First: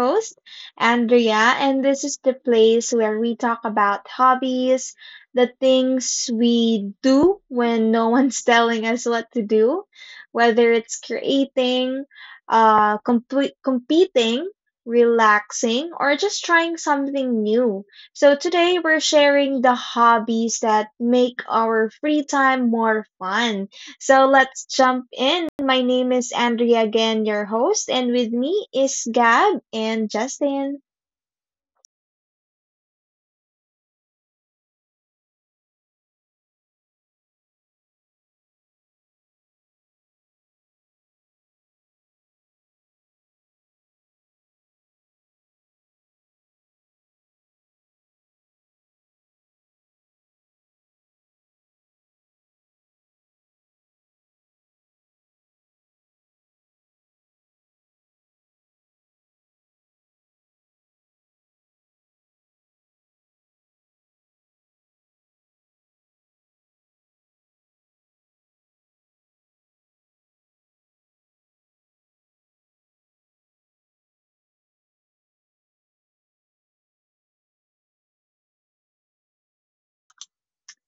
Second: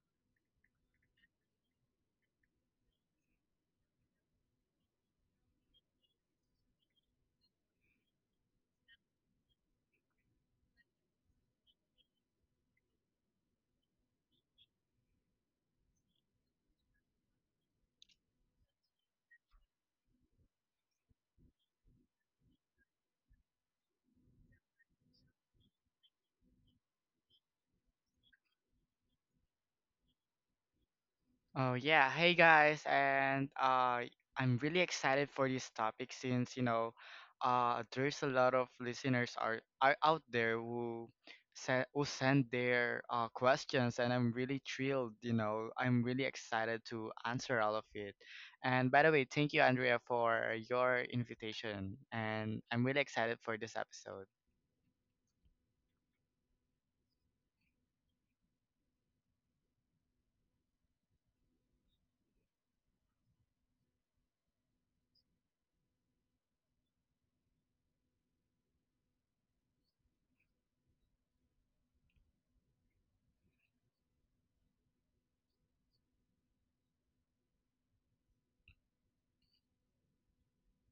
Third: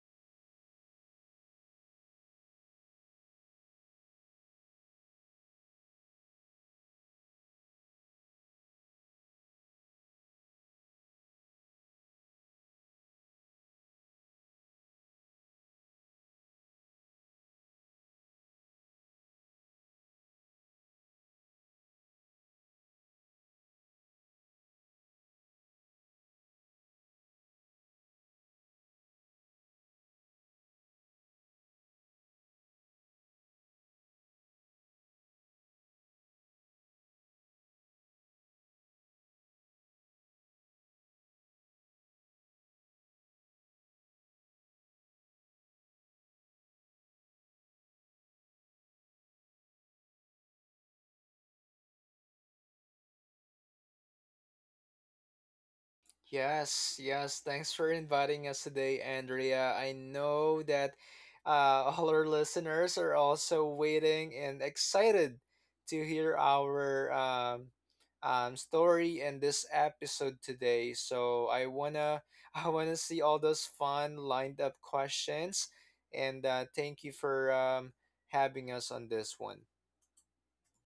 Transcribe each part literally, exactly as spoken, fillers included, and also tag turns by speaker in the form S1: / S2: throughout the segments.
S1: host, Andrea, and this is the place where we talk about hobbies, the things we do when no one's telling us what to do, whether it's creating, uh, complete, competing, relaxing, or just trying something new. So today we're sharing the hobbies that make our free time more fun. So let's jump in. My name is Andrea again, your host, and with me is Gab and Justin.
S2: Oh yeah, hey guys, and uh, I'm really excited for this topic since you know, uh, there's a lot of listeners are are out there who send who send their uh, questions, and I'm really thrilled. You know, I'm really excited to answer all of it. And by the way, thank you, Andrea, for your invitation, and I'm really excited for this episode.
S3: Yes, yes. Thanks for inviting us today, Andrea. I know that uh, all our listeners are also waiting and excited to hear our um, um, story and this episode today. So I wanna, I wanna see all those fun lined up questions, and uh, thank you for um, having us on this one.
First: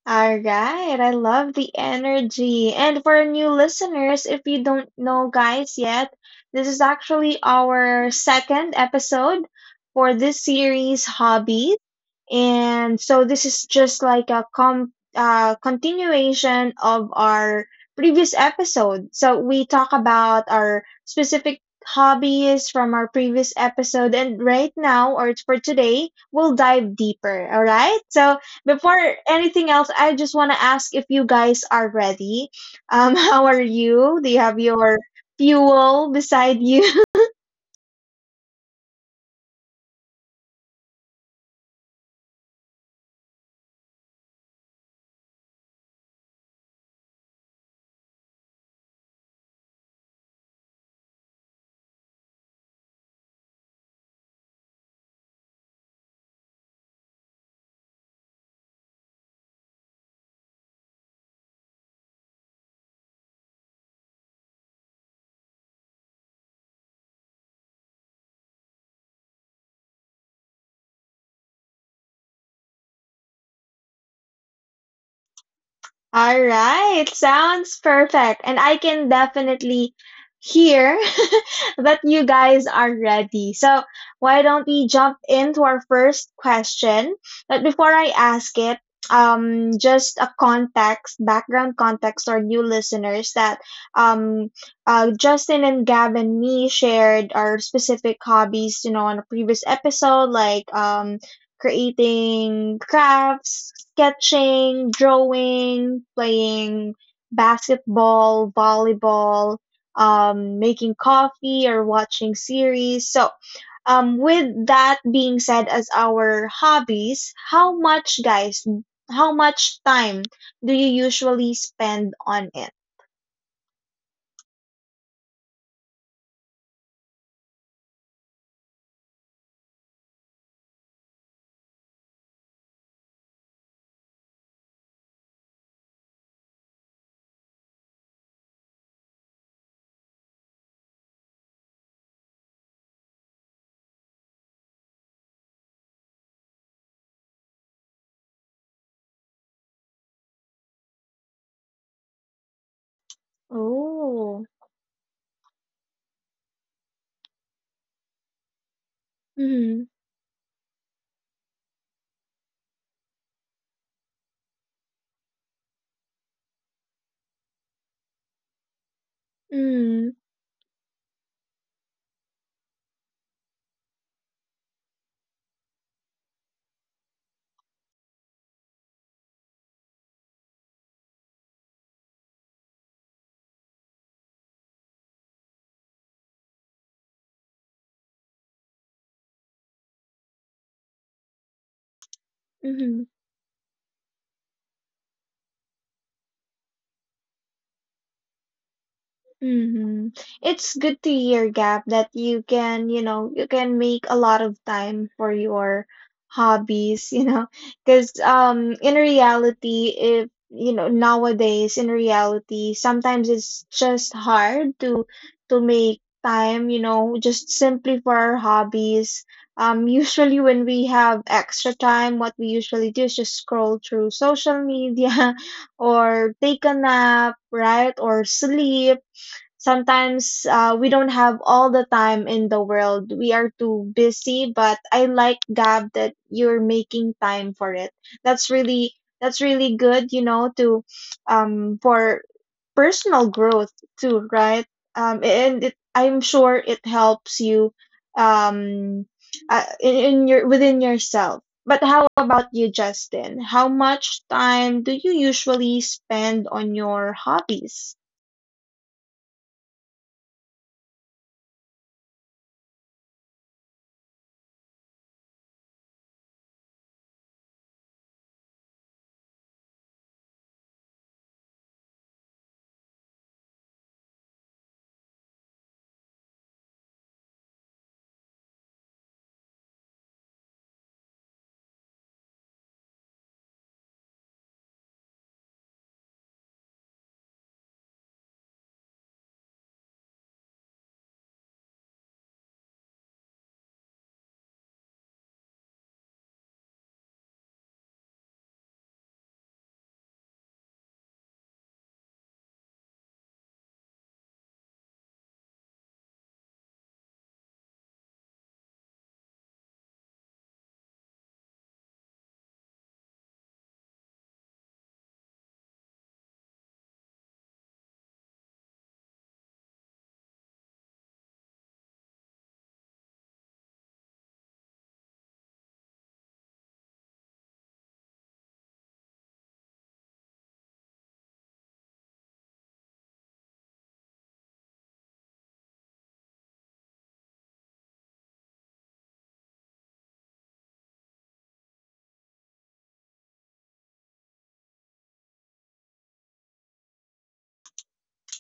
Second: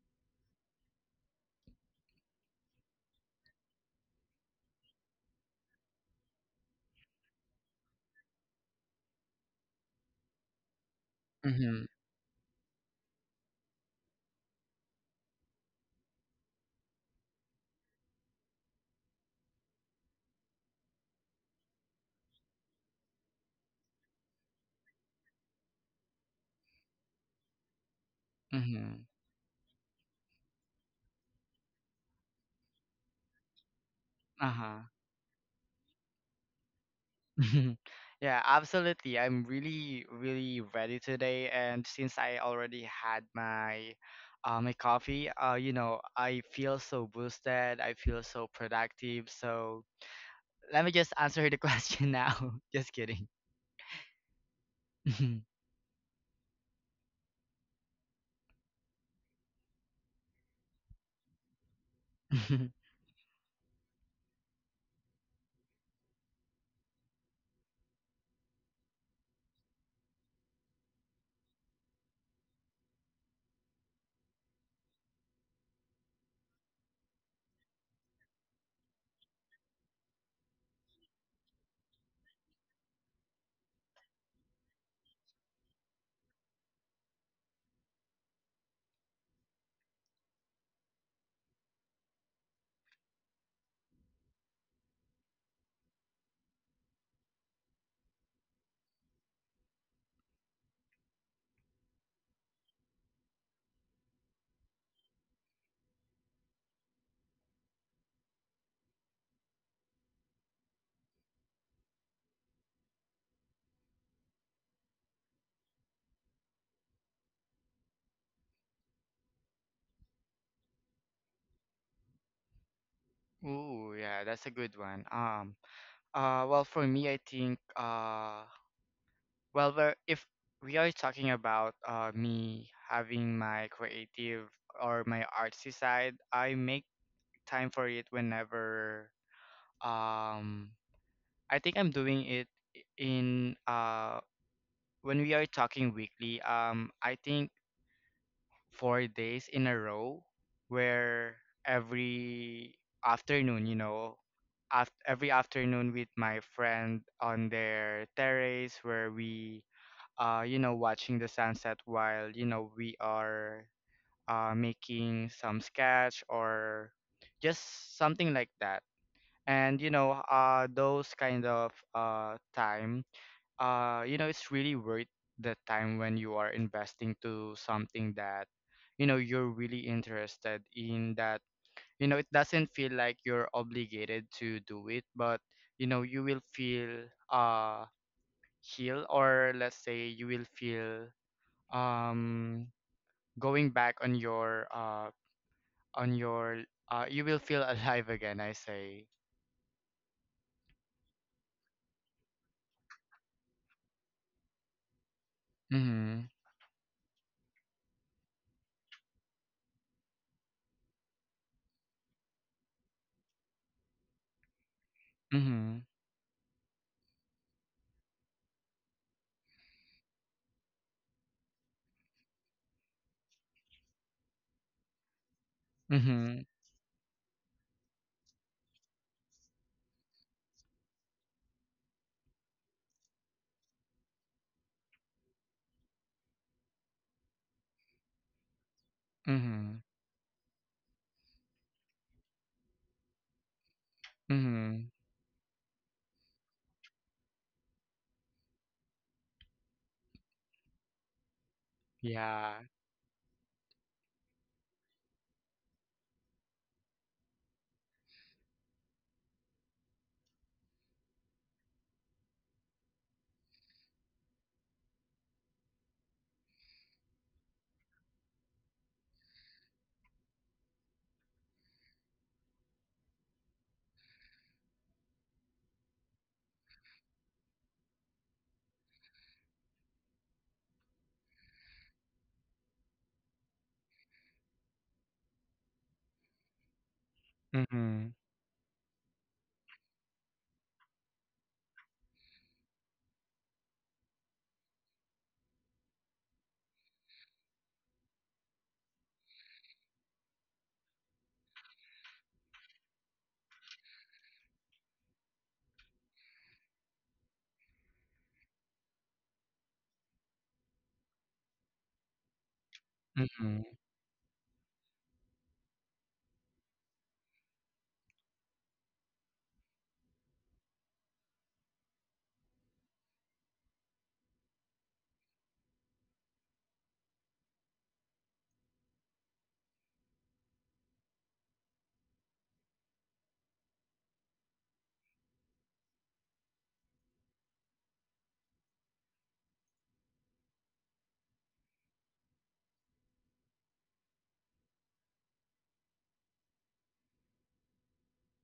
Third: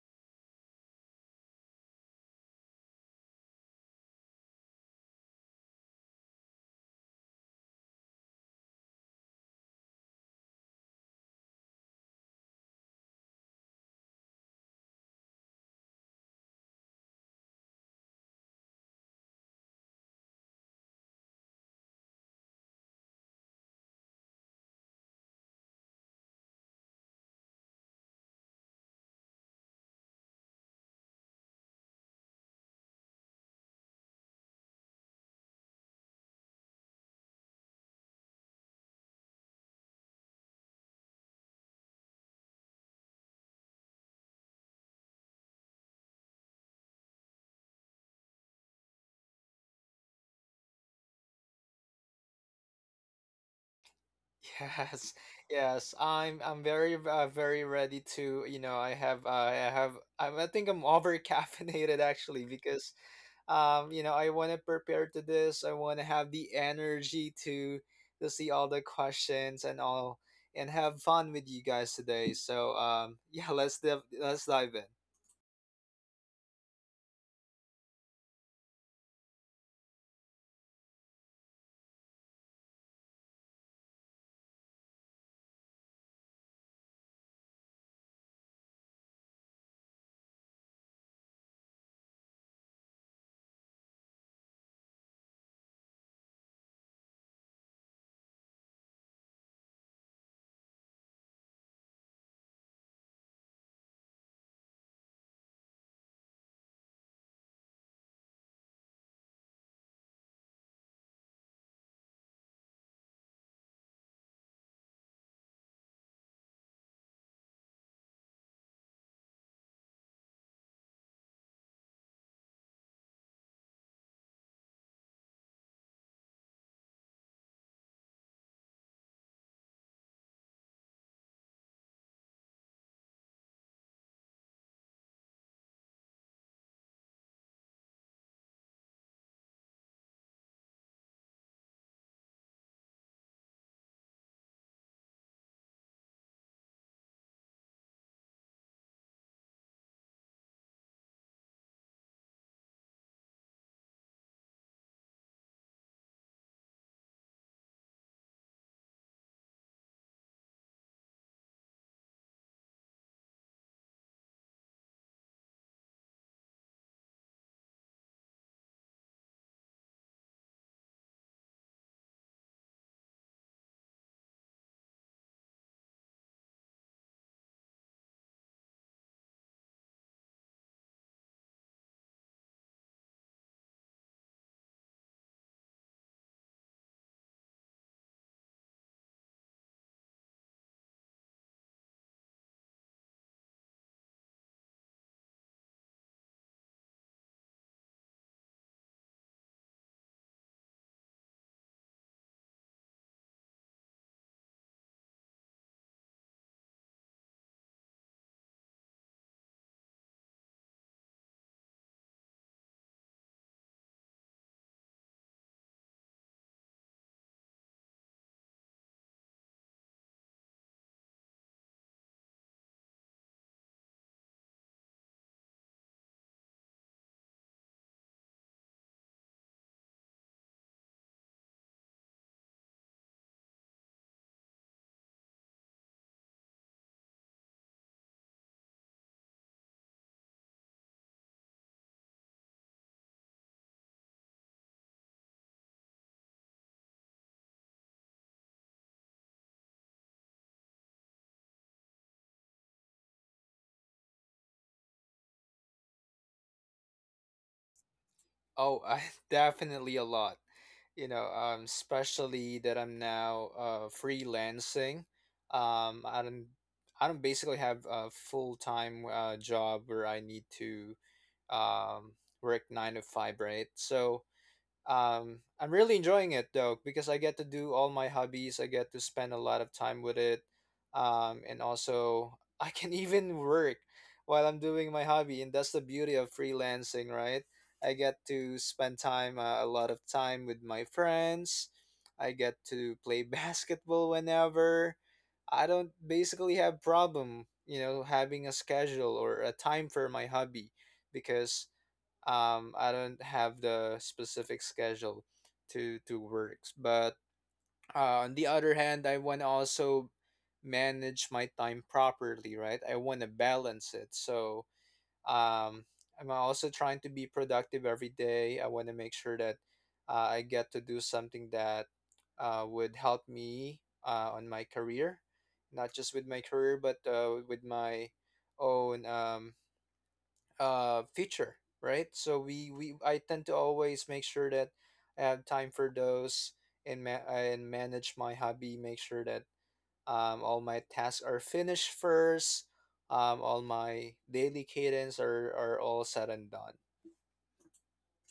S1: All right, I love the energy. And for new listeners, if you don't know guys yet, this is actually our second episode for this series, Hobbies.
S2: Mm-hmm.
S1: And so this is just like a com uh, continuation of our previous episode. So we talk about our specific hobbies from our previous episode, and right now or for today, we'll dive deeper. All right. So
S2: Mm-hmm.
S1: before anything else, I just want to ask if you guys are ready. Um, how are you? Do you have
S2: Uh-huh.
S1: your fuel beside you?
S2: Yeah, absolutely. I'm really, really ready today, and since I already had my uh, my coffee, uh, you know, I feel so boosted. I feel so productive. So let me just answer the question now. Just kidding.
S3: Yes, yes, I'm I'm very uh, very ready to you know I have uh, I have I'm, I think I'm over caffeinated actually because um you know I want to prepare to this. I want to have the energy to to see all the questions and all and have fun with you guys today, so um yeah, let's dive let's dive in.
S1: All right, sounds perfect. And I can definitely hear that you guys are ready. So, why don't we jump into our first question? But before I ask it, um, just a context, background context, or new listeners that um, uh, Justin and Gab and me shared our specific hobbies, you know, on a previous episode, like um, creating crafts, sketching, drawing, playing basketball, volleyball, um, making coffee, or watching series. So, um, with that being said, as our hobbies, how much, guys, how much time do you usually spend on it?
S2: Ooh, yeah, that's a good one. Um, uh, well, for me, I think, uh, well, we're, if we are talking about uh, me having my creative or my artsy side, I make time for it whenever um I think I'm doing it in uh when we are talking weekly, um I think four days in a row, where every afternoon, you know,
S1: Oh.
S2: af- every afternoon with my friend on their terrace, where we,
S1: Mm-hmm.
S2: uh you know, watching the sunset while, you know, we are uh making some sketch or just something like that. And you know, uh those kind of uh time, uh you know, it's really worth the time when you are investing to something that, you know, you're really interested in, that, you know, it doesn't feel like you're obligated to do it. But you know, you will feel uh healed, or let's say you will feel, um
S1: Mm-hmm.
S2: going back on your uh on your uh you will feel alive again, I say.
S1: Hmm. It's good to hear, Gab, that you can, you know, you can make a lot of time for your
S2: Mhm.
S1: hobbies, you know, because um, in reality, if you know nowadays, in reality, sometimes it's just hard to to
S2: Mhm.
S1: make time, you know, just simply for our hobbies. Um, usually when we have extra time, what we usually do is just scroll through social media or
S2: Mhm.
S1: take a nap, right? Or sleep sometimes uh, we don't have all the time in the world. We are too busy, but I like Gab that you're making time for it. That's really that's really
S2: Mhm,
S1: good, you know, to um for personal growth too, right?
S2: mhm,
S1: Um, and it, I'm sure it helps you um uh, in, in your within yourself. But how about
S2: yeah,
S1: you, Justin? How much time do you usually spend on your hobbies?
S3: Oh, I definitely a lot. You know, um, especially that I'm now uh, freelancing. Um, I don't, I don't basically have a full time uh, job where I need to um, work nine to five, right? So um, I'm really enjoying it though because I get to do all my hobbies. I get to spend a lot of time with it. Um, and also I can even work while I'm doing my hobby, and that's the beauty of freelancing, right? I
S2: mhm,
S3: get to spend time uh, a lot of time with my friends. I get to play basketball whenever. I don't basically have problem, you know, having a schedule or a time for my hobby because um I don't have the specific schedule to to work, but uh, on the other hand, I want to also manage my time properly, right? I want to
S2: mhm,
S3: balance it. So um I'm also trying to be productive every day. I want to make sure that uh, I get to do something that uh, would help me uh, on my career, not just with my career, but uh, with my own um, uh feature, right? So we we I tend to always make sure that I have time for those and ma- and manage my hobby, make sure that um all my tasks are finished first, um all my daily cadence are are all said and done.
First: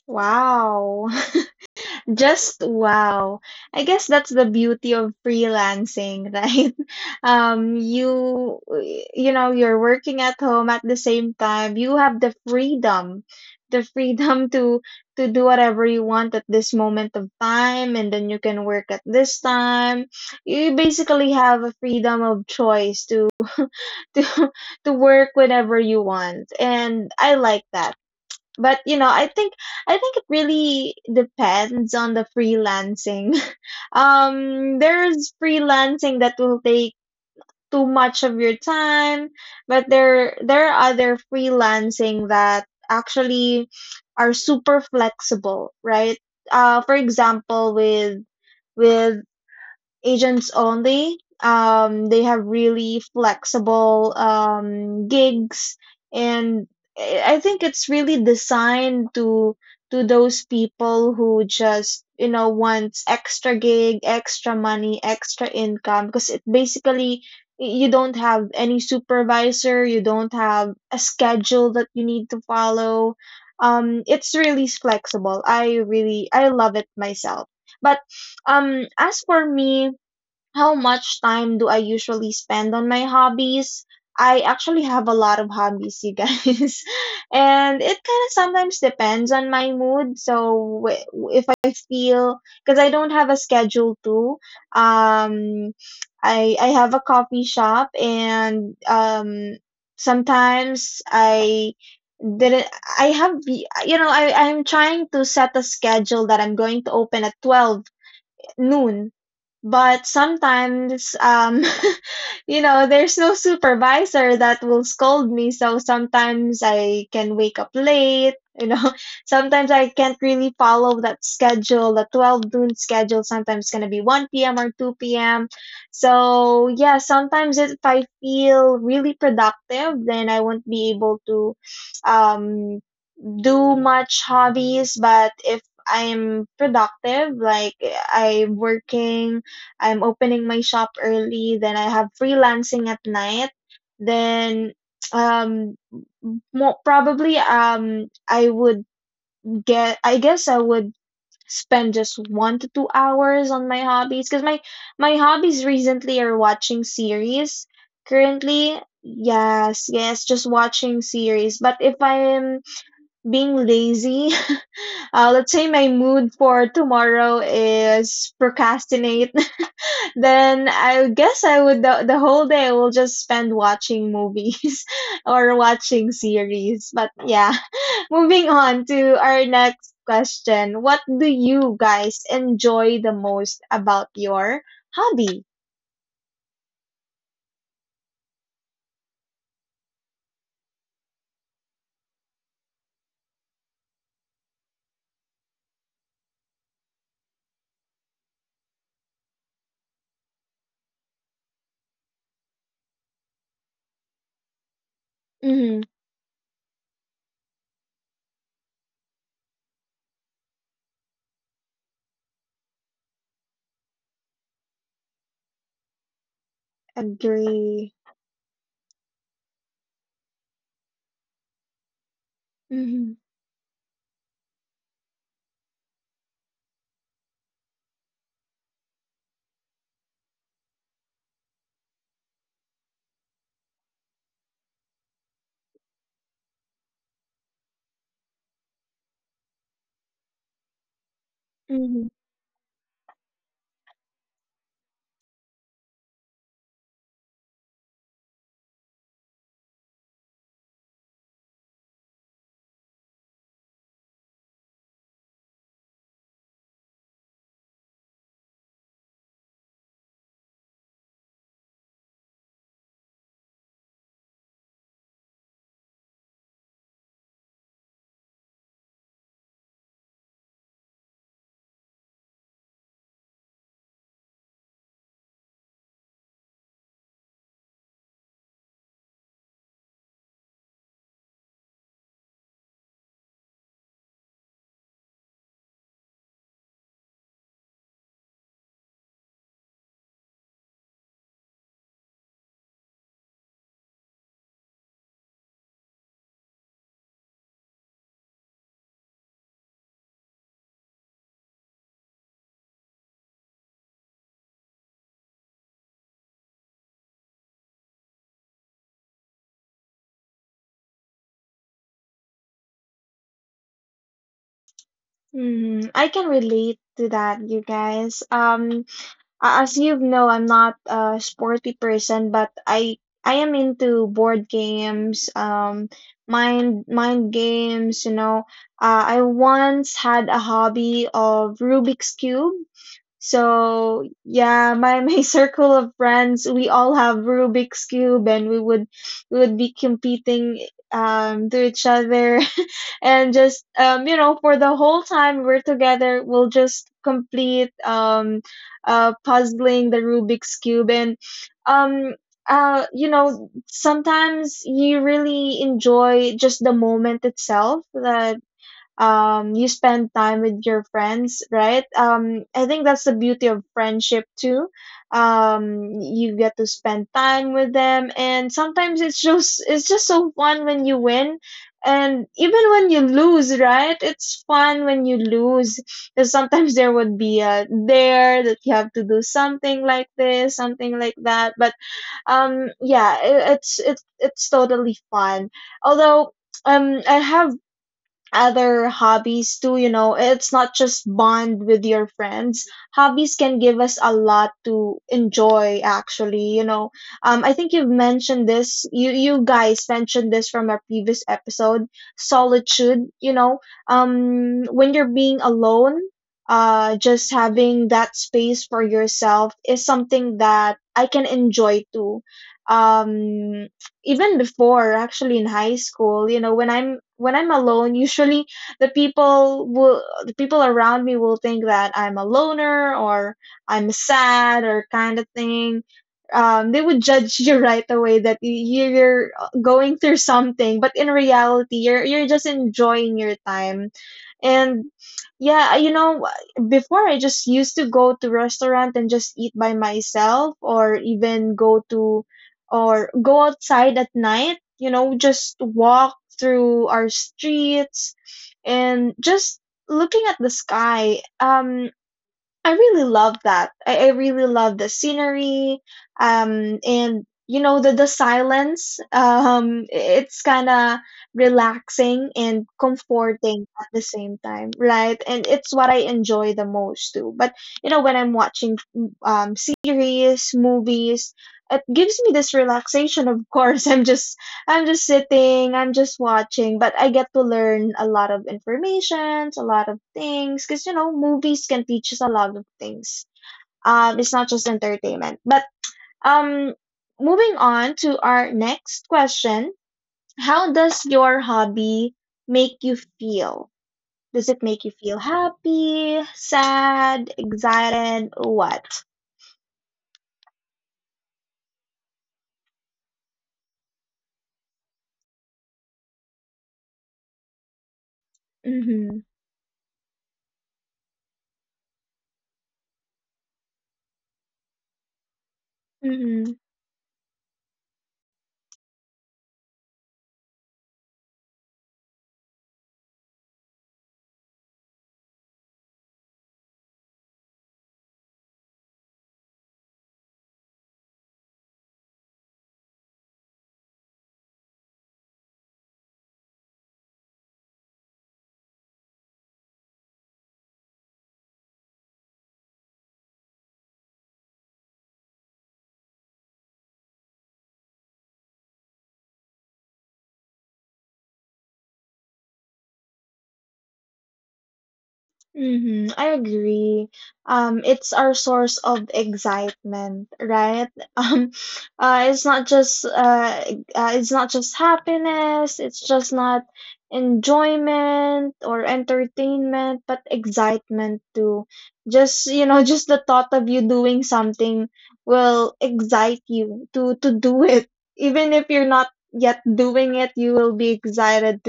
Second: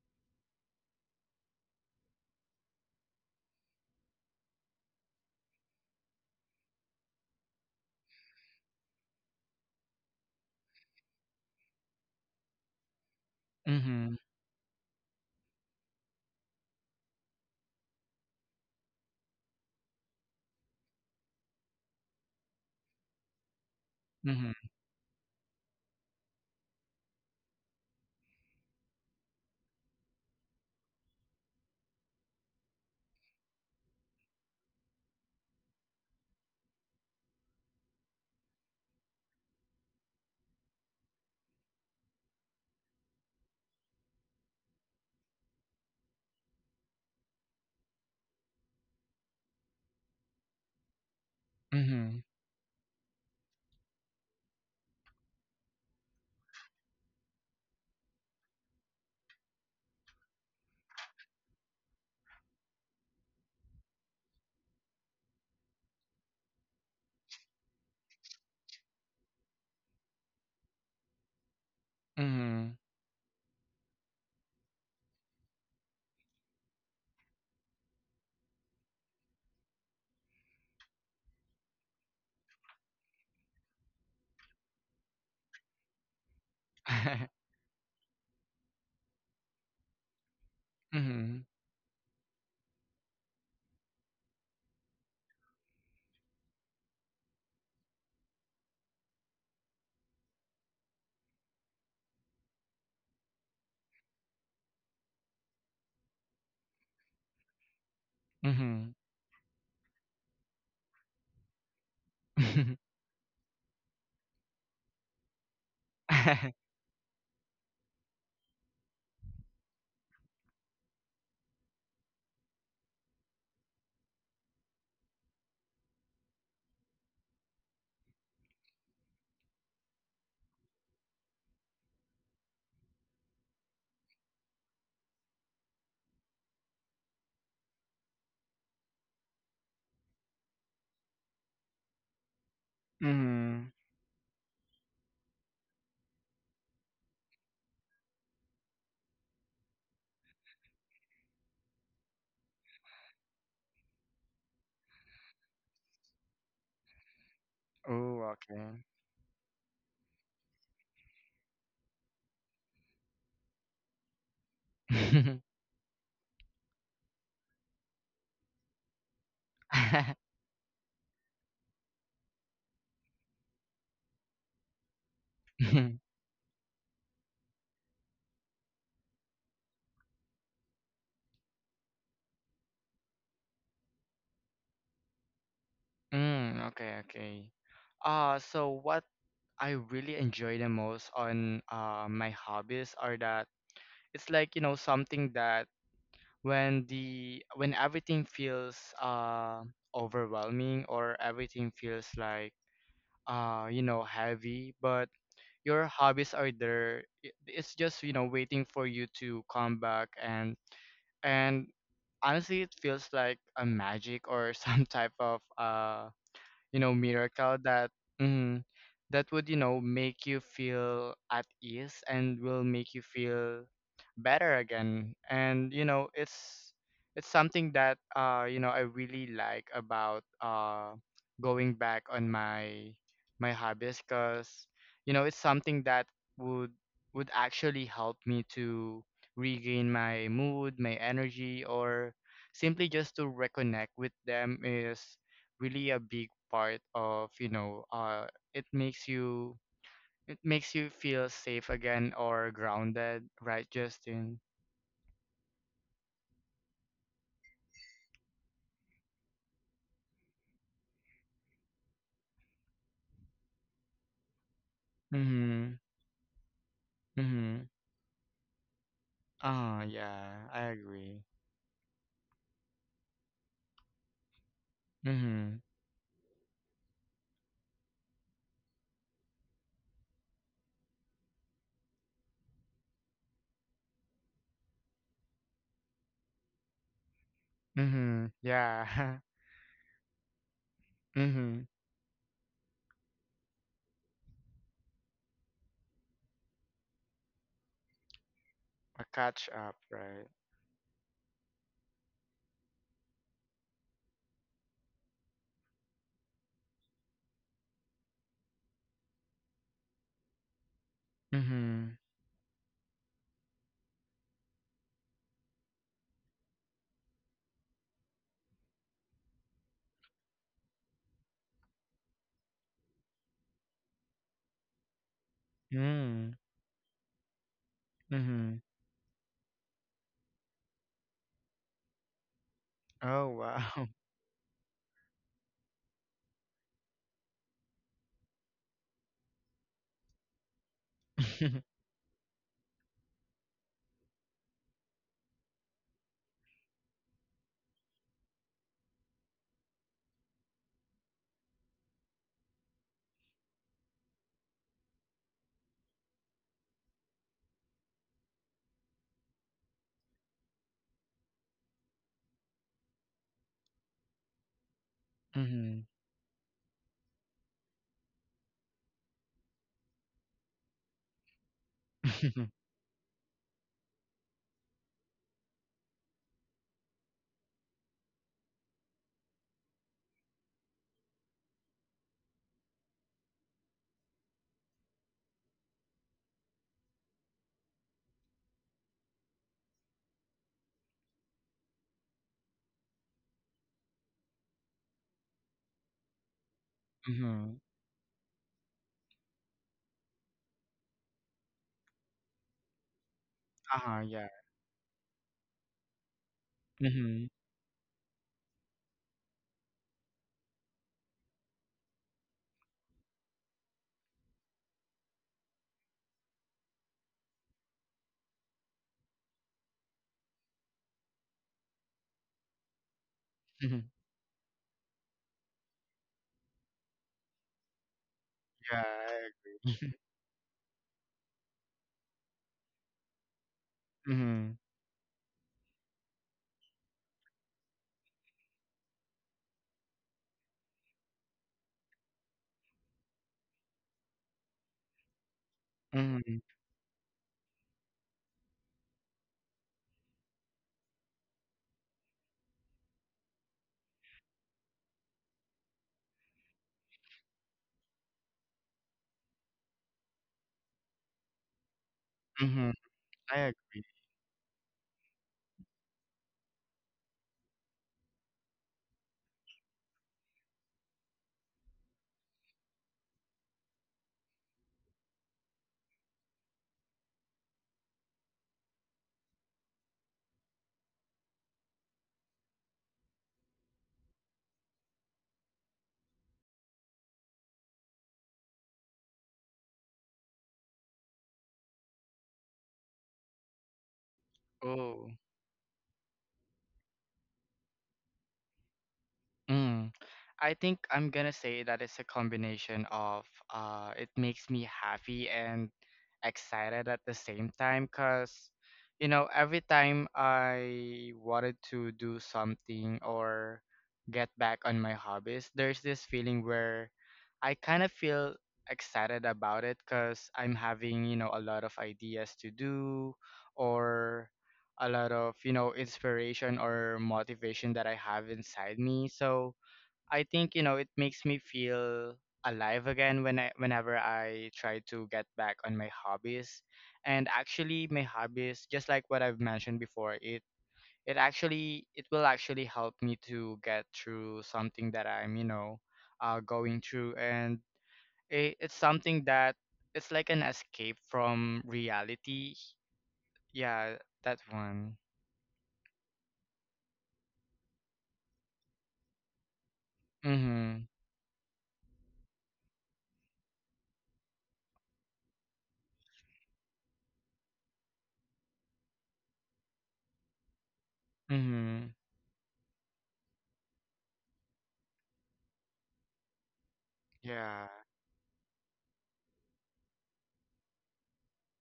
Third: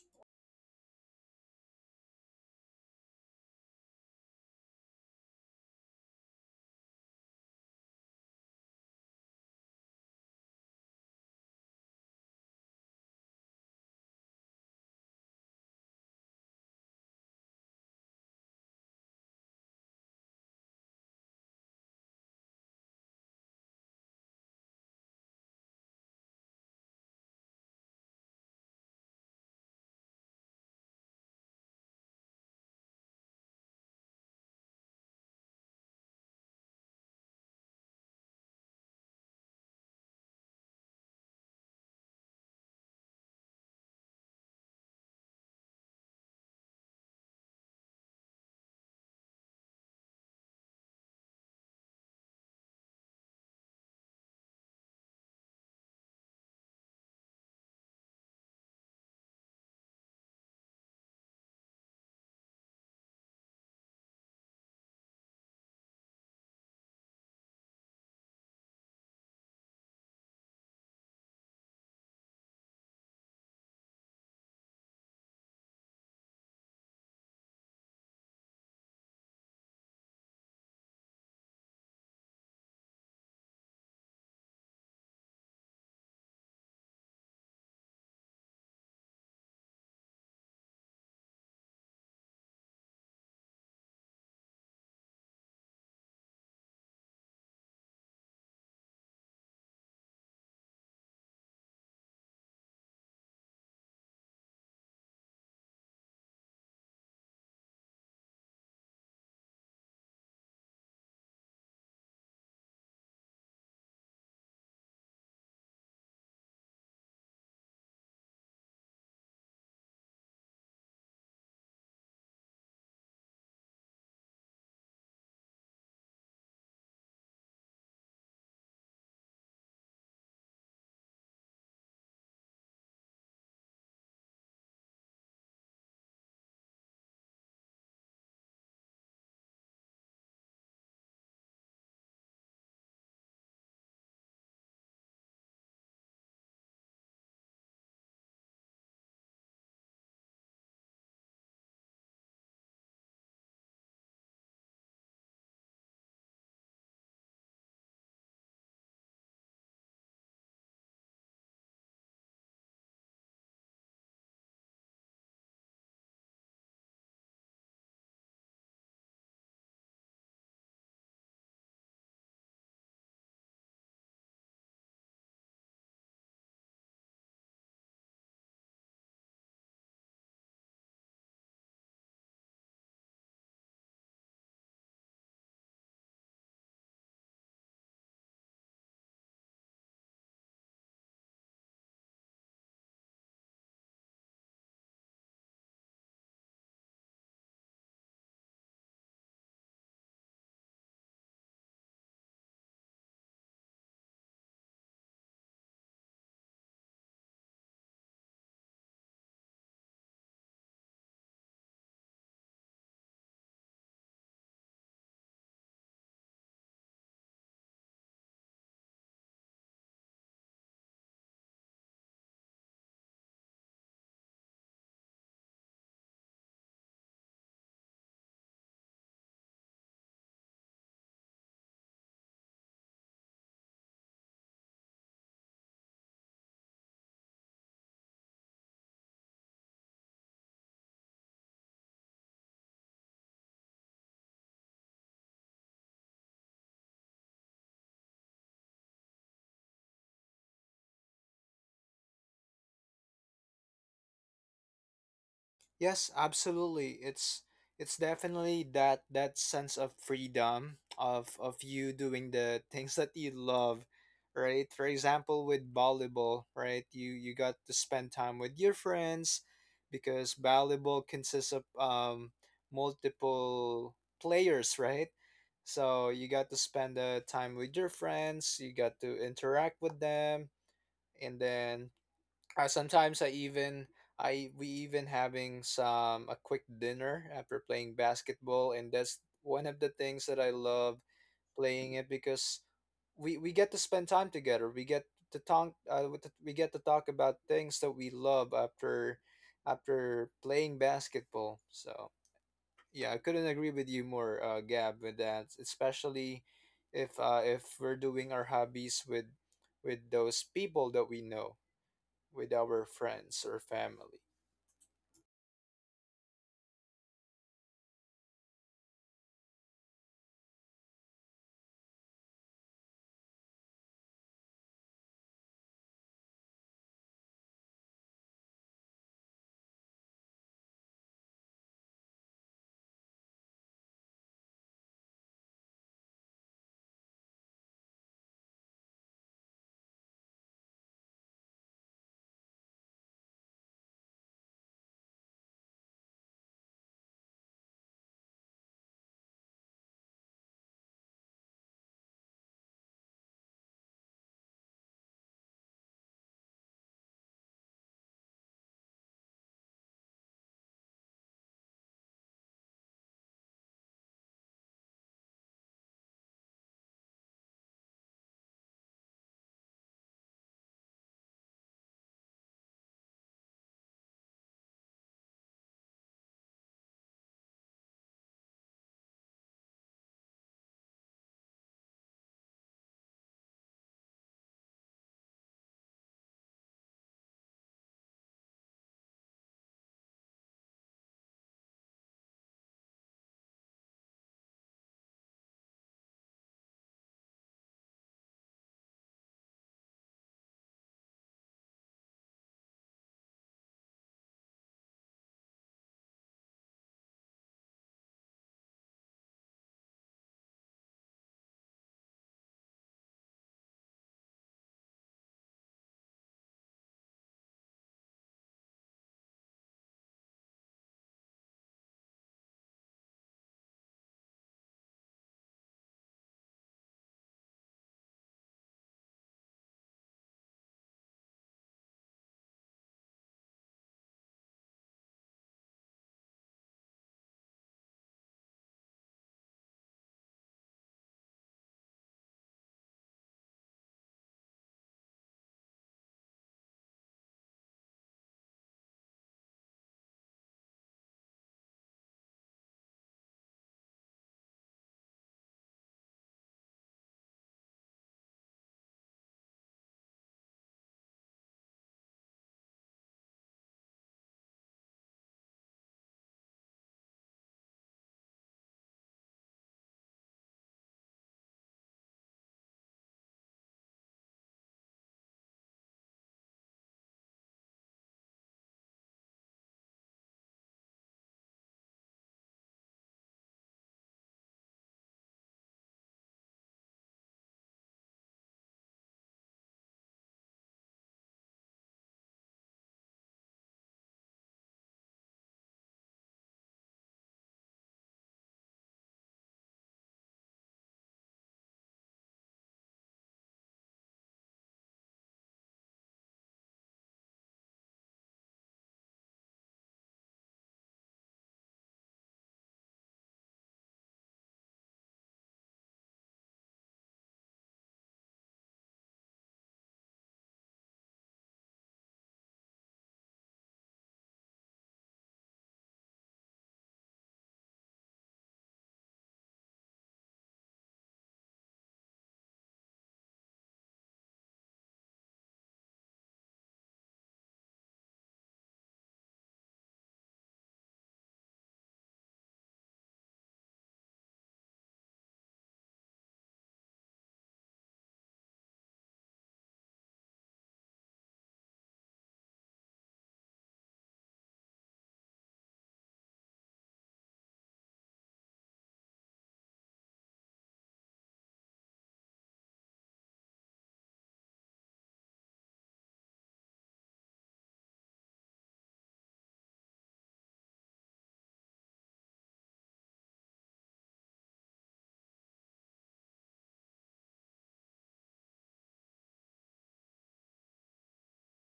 S1: Wow. Just wow. I guess that's the beauty of freelancing, right? Um, you you know, you're working at home at the same time. You have the freedom, the
S2: mhm,
S1: freedom to to do whatever you want at this moment of time, and then you can work at this time. You basically have a freedom of choice to to
S2: mhm,
S1: to work whenever you want, and I like that, but you know I think i think it really depends on the freelancing. Um there's freelancing that will take too much of your time, but there there are other freelancing that actually are super flexible, right? Uh for example, with with agents only. Um, they
S2: mhm,
S1: have really flexible um, gigs, and I I think it's really designed to to those people who just, you know, wants extra gig, extra money, extra income, because it basically, y- you don't have any supervisor, you don't have a schedule that you need to
S2: mhm.
S1: follow. Um, it's really flexible. I really I love it myself. But um, as for me, how much time do I usually spend on my hobbies? I actually have a lot of hobbies, you guys. And it kind of sometimes depends on my mood. So w-
S2: Mhm,
S1: if I feel, because I don't have a schedule too. Um I I have a coffee shop, and um sometimes I didn't I have, you know, I I'm trying to set a schedule that I'm going to open at twelve
S2: mhm.
S1: noon, but sometimes um you
S2: Mhm.
S1: know, there's no supervisor that will scold me, so sometimes I can wake up late, you know. Sometimes I can't really follow that schedule, the twelve noon schedule. Sometimes it's going to be one p m p.m or two p m p.m. So yeah, sometimes if I feel really productive, then I won't be able to um do much hobbies. But if I'm productive, like I'm working, I'm opening my shop early, then I have freelancing at night, then um mo probably um I would get I guess I would spend just one to two hours on my hobbies, because my my hobbies recently are watching series
S2: Oh,
S1: currently.
S2: okay.
S1: Yes, yes, just watching series. But if I'm being lazy, uh, let's say my mood for tomorrow is procrastinate, then I guess I would the, the whole day I will just spend watching movies or watching series. But yeah, moving on to our next question. What do you guys enjoy the most about your hobby?
S2: Mm, okay, okay. Uh, so what I really enjoy the most on uh my hobbies are that it's like, you know, something that when the when everything feels uh overwhelming, or everything feels like, uh you know, heavy, but
S1: Mm-hmm.
S2: your hobbies are there. I- it's just, you know, waiting for you to come back. And and honestly, it feels like a magic or some type of, uh you know, miracle that,
S1: Agree.
S2: mm, that would, you know, make you feel at ease and will make you
S1: Mm-hmm.
S2: feel better again. And you know, it's it's something that, uh you know, I really like about uh going back on my my hobbies, because, you know, it's something that would would actually help me to regain my mood, my energy,
S1: Mm-hmm.
S2: or simply just to reconnect with them, is really a big part of, you know, uh it makes you, it makes you feel safe again, or grounded, right, Justin?
S3: Yes, absolutely. It's it's definitely that that sense of freedom of of you doing the things that you love, right? For example, with
S2: Mhm.
S3: volleyball, right? You you got to
S2: Mhm.
S3: spend time with your friends
S2: Ah
S3: because
S2: yeah, I
S3: volleyball
S2: agree.
S3: consists of um multiple players, right?
S2: Mhm.
S3: So you got to spend the time with your friends, you got to interact with them, and then uh, sometimes I even I we even having some a quick dinner after playing
S2: Mhm.
S3: basketball, and that's
S2: Yeah.
S3: one of the things that I love
S2: Mhm.
S3: playing it because we we get to spend time together. We get to talk. Uh, with the- we get to talk about things that we love
S2: A
S3: after
S2: catch up,
S3: after
S2: right.
S3: playing basketball. So yeah, I couldn't agree with you more, uh, Gab, with that. Especially if uh, if we're doing our hobbies with with those people that we know,
S2: Mhm.
S3: with our friends or family.
S1: Mm-hmm. I can relate to that, you guys. Um, A- As you know, I'm not a sporty person, but I I am into board games, um,
S2: Mm.
S1: mind mind games. You know,
S2: Mhm.
S1: uh, I once had a hobby of Rubik's cube.
S2: Oh wow.
S1: So yeah, my my circle of friends, we all have Rubik's cube, and we would we would be competing um to each other, and just um you know, for the whole time we're together, we'll just complete um uh puzzling the Rubik's cube. And um uh you know, sometimes you really enjoy just the moment itself, that um you spend time with your friends, right? um I think that's the beauty of friendship too.
S2: Mhm.
S1: Um you get to spend time with them, and sometimes it's just it's just so fun when you win, and even when you lose, right? It's fun when you lose, because sometimes there would be a there that you have to do something like this, something like that, but um yeah, it, it's it's it's totally fun. Although um I have other hobbies too, you know. It's not just bond with your friends, hobbies can give us a lot to enjoy actually, you know. um I
S2: Mhm.
S1: think you've mentioned this, you you guys mentioned this from our previous episode, solitude, you know.
S2: Ah, yeah.
S1: Um when you're being alone, uh
S2: Mhm.
S1: just having that space for yourself is something that I can enjoy too. um Even before, actually in high school, you know, when I'm when I'm alone, usually the people will the people around me will think that I'm a loner or I'm
S2: Mhm.
S1: sad or kind of thing. um, they would judge you right away that, y-
S2: yeah
S1: you're
S2: I-
S1: going through something, but in reality you're you're just enjoying your time.
S2: mhm.
S1: And yeah, you know, before I just used to go to restaurant and just eat by myself, or even go to, or go outside at night, you know, just walk
S2: Mhm.
S1: through our streets, and just looking at the sky. Um I really love that. I, I really love the scenery, um, and you know, the the silence. Um, it's kind of relaxing and
S2: Mhm. I
S1: comforting
S2: agree.
S1: at the same time, right? And it's what I enjoy the most too. But you know, when I'm watching um series, movies, it gives me this relaxation. Of course, I'm just I'm just sitting, I'm just watching, but I get to learn a lot of informations, a lot of things, because you know, movies can teach us a lot of things. Um, it's not just entertainment. But um, moving on to our next question, how does your hobby make you feel? Does it make you
S2: Oh.
S1: feel happy, sad, excited, or what?
S2: Mm. I think I'm gonna say that it's a combination of, uh it makes me happy and excited at the same time, cuz you
S1: Mm-hmm.
S2: know, every time I wanted to do something or get back on my hobbies, there's this feeling
S1: Mm-hmm.
S2: where I kind of feel excited about it, cuz I'm having, you know, a lot of ideas to do, or a lot of, you know, inspiration or motivation that I have inside me. So I think, you know, it makes me feel alive again when I, whenever I try to get back on my hobbies. And actually my hobbies, just like what I've mentioned before, it it actually, it will actually help me to get through something that I'm, you know, uh going through, and it, it's something that, it's like an escape from reality. Yeah, that one.
S1: hmm I agree. Um, it's our source of excitement, right?
S2: Mhm.
S1: Um, uh, it's not just uh, uh, it's not just happiness. It's just not enjoyment or entertainment, but excitement too.
S2: Mhm.
S1: Just you know, just the thought of you doing something will excite you to to do
S2: Yeah.
S1: it. Even if you're not yet doing it, you will be excited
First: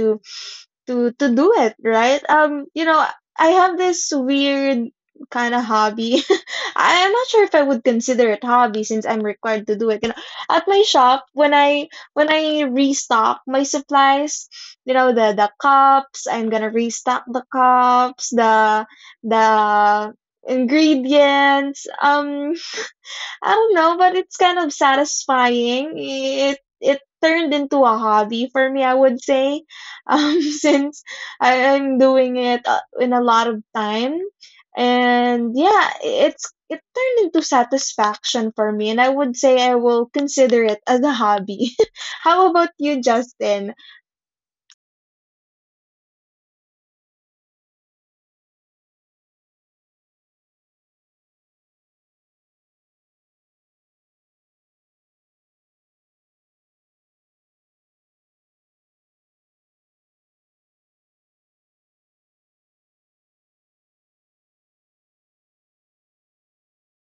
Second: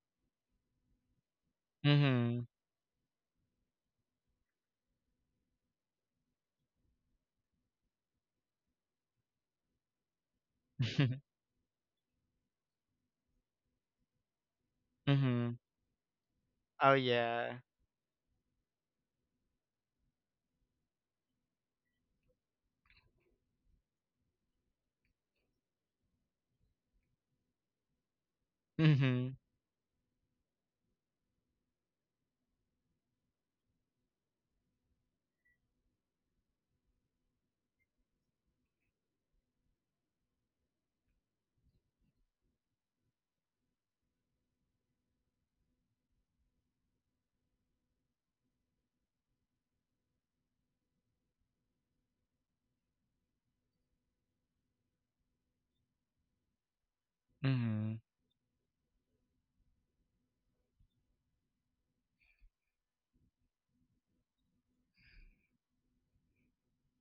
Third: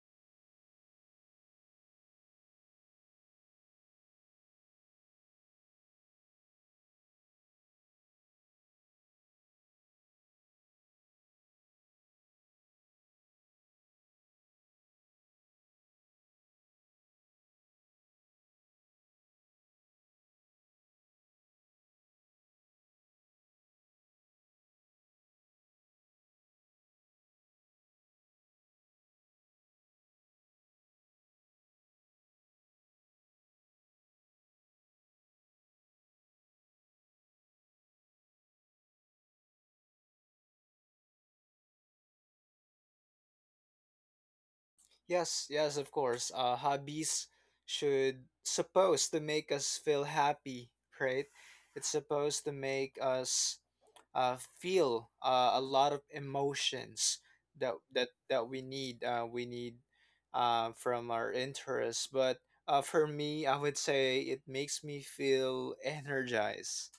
S1: to to do it, right?
S2: Mhm.
S1: Um, you know, I have this weird kind of hobby. I am not sure if I would consider it hobby, since I'm required to do it. You know, at my shop, when I when I restock my supplies, you know, the the
S2: Mhm.
S1: cups, I'm gonna
S2: Oh
S1: restock the
S2: yeah.
S1: cups, the the ingredients. Um I don't know, but it's kind of satisfying. It it turned into a hobby for me, I would
S2: Mhm.
S1: say, um, since I, I'm doing it uh, in a lot of time, and yeah, it's it turned into satisfaction for me, and I would say I will consider it as a hobby. How about you, Justin?
S3: Yes, yes, of course. Uh, hobbies should supposed to make us feel happy, right? It's supposed to make us uh, feel uh, a lot of emotions that
S2: Mhm.
S3: that that we need. Uh, we need uh, from our interests, but uh, for me, I would say it makes me feel energized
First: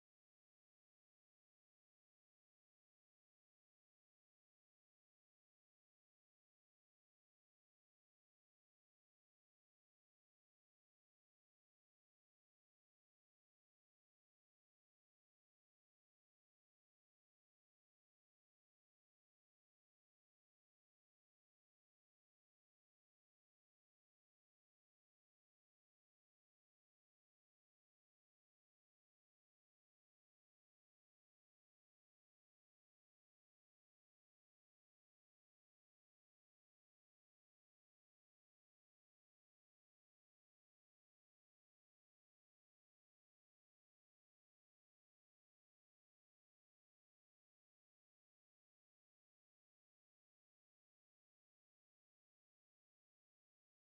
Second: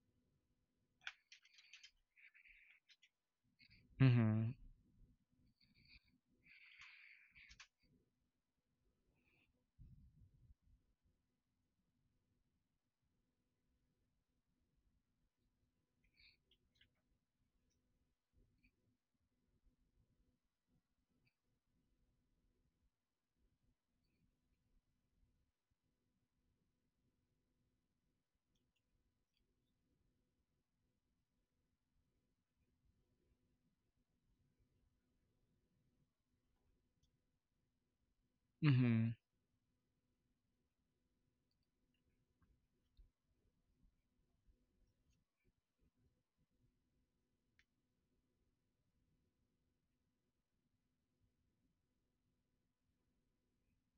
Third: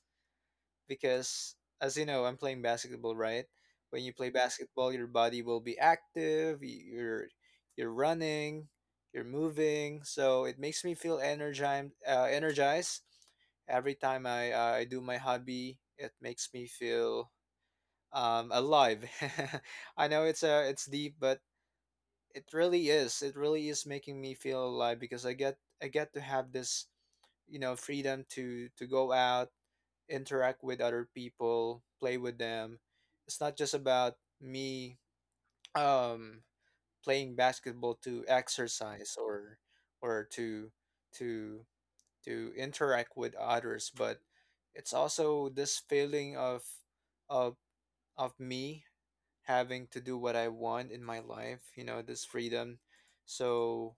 S3: because as you know I'm playing basketball, right? When you play
S2: Mhm.
S3: basketball, your body will be active. y- you're you're running, you're moving, so it makes me feel energized uh, energized every time i uh, I do my hobby. It makes me feel um alive. I know it's uh it's deep, but it really is it really is making me feel alive because i get I get to have this, you know, freedom to to go out, interact with other people, play with them. It's not just about me um, playing basketball to
S2: Mhm.
S3: exercise or or to to to interact with others, but it's also this feeling of of of me having to do what I want in my life. You know, this freedom. So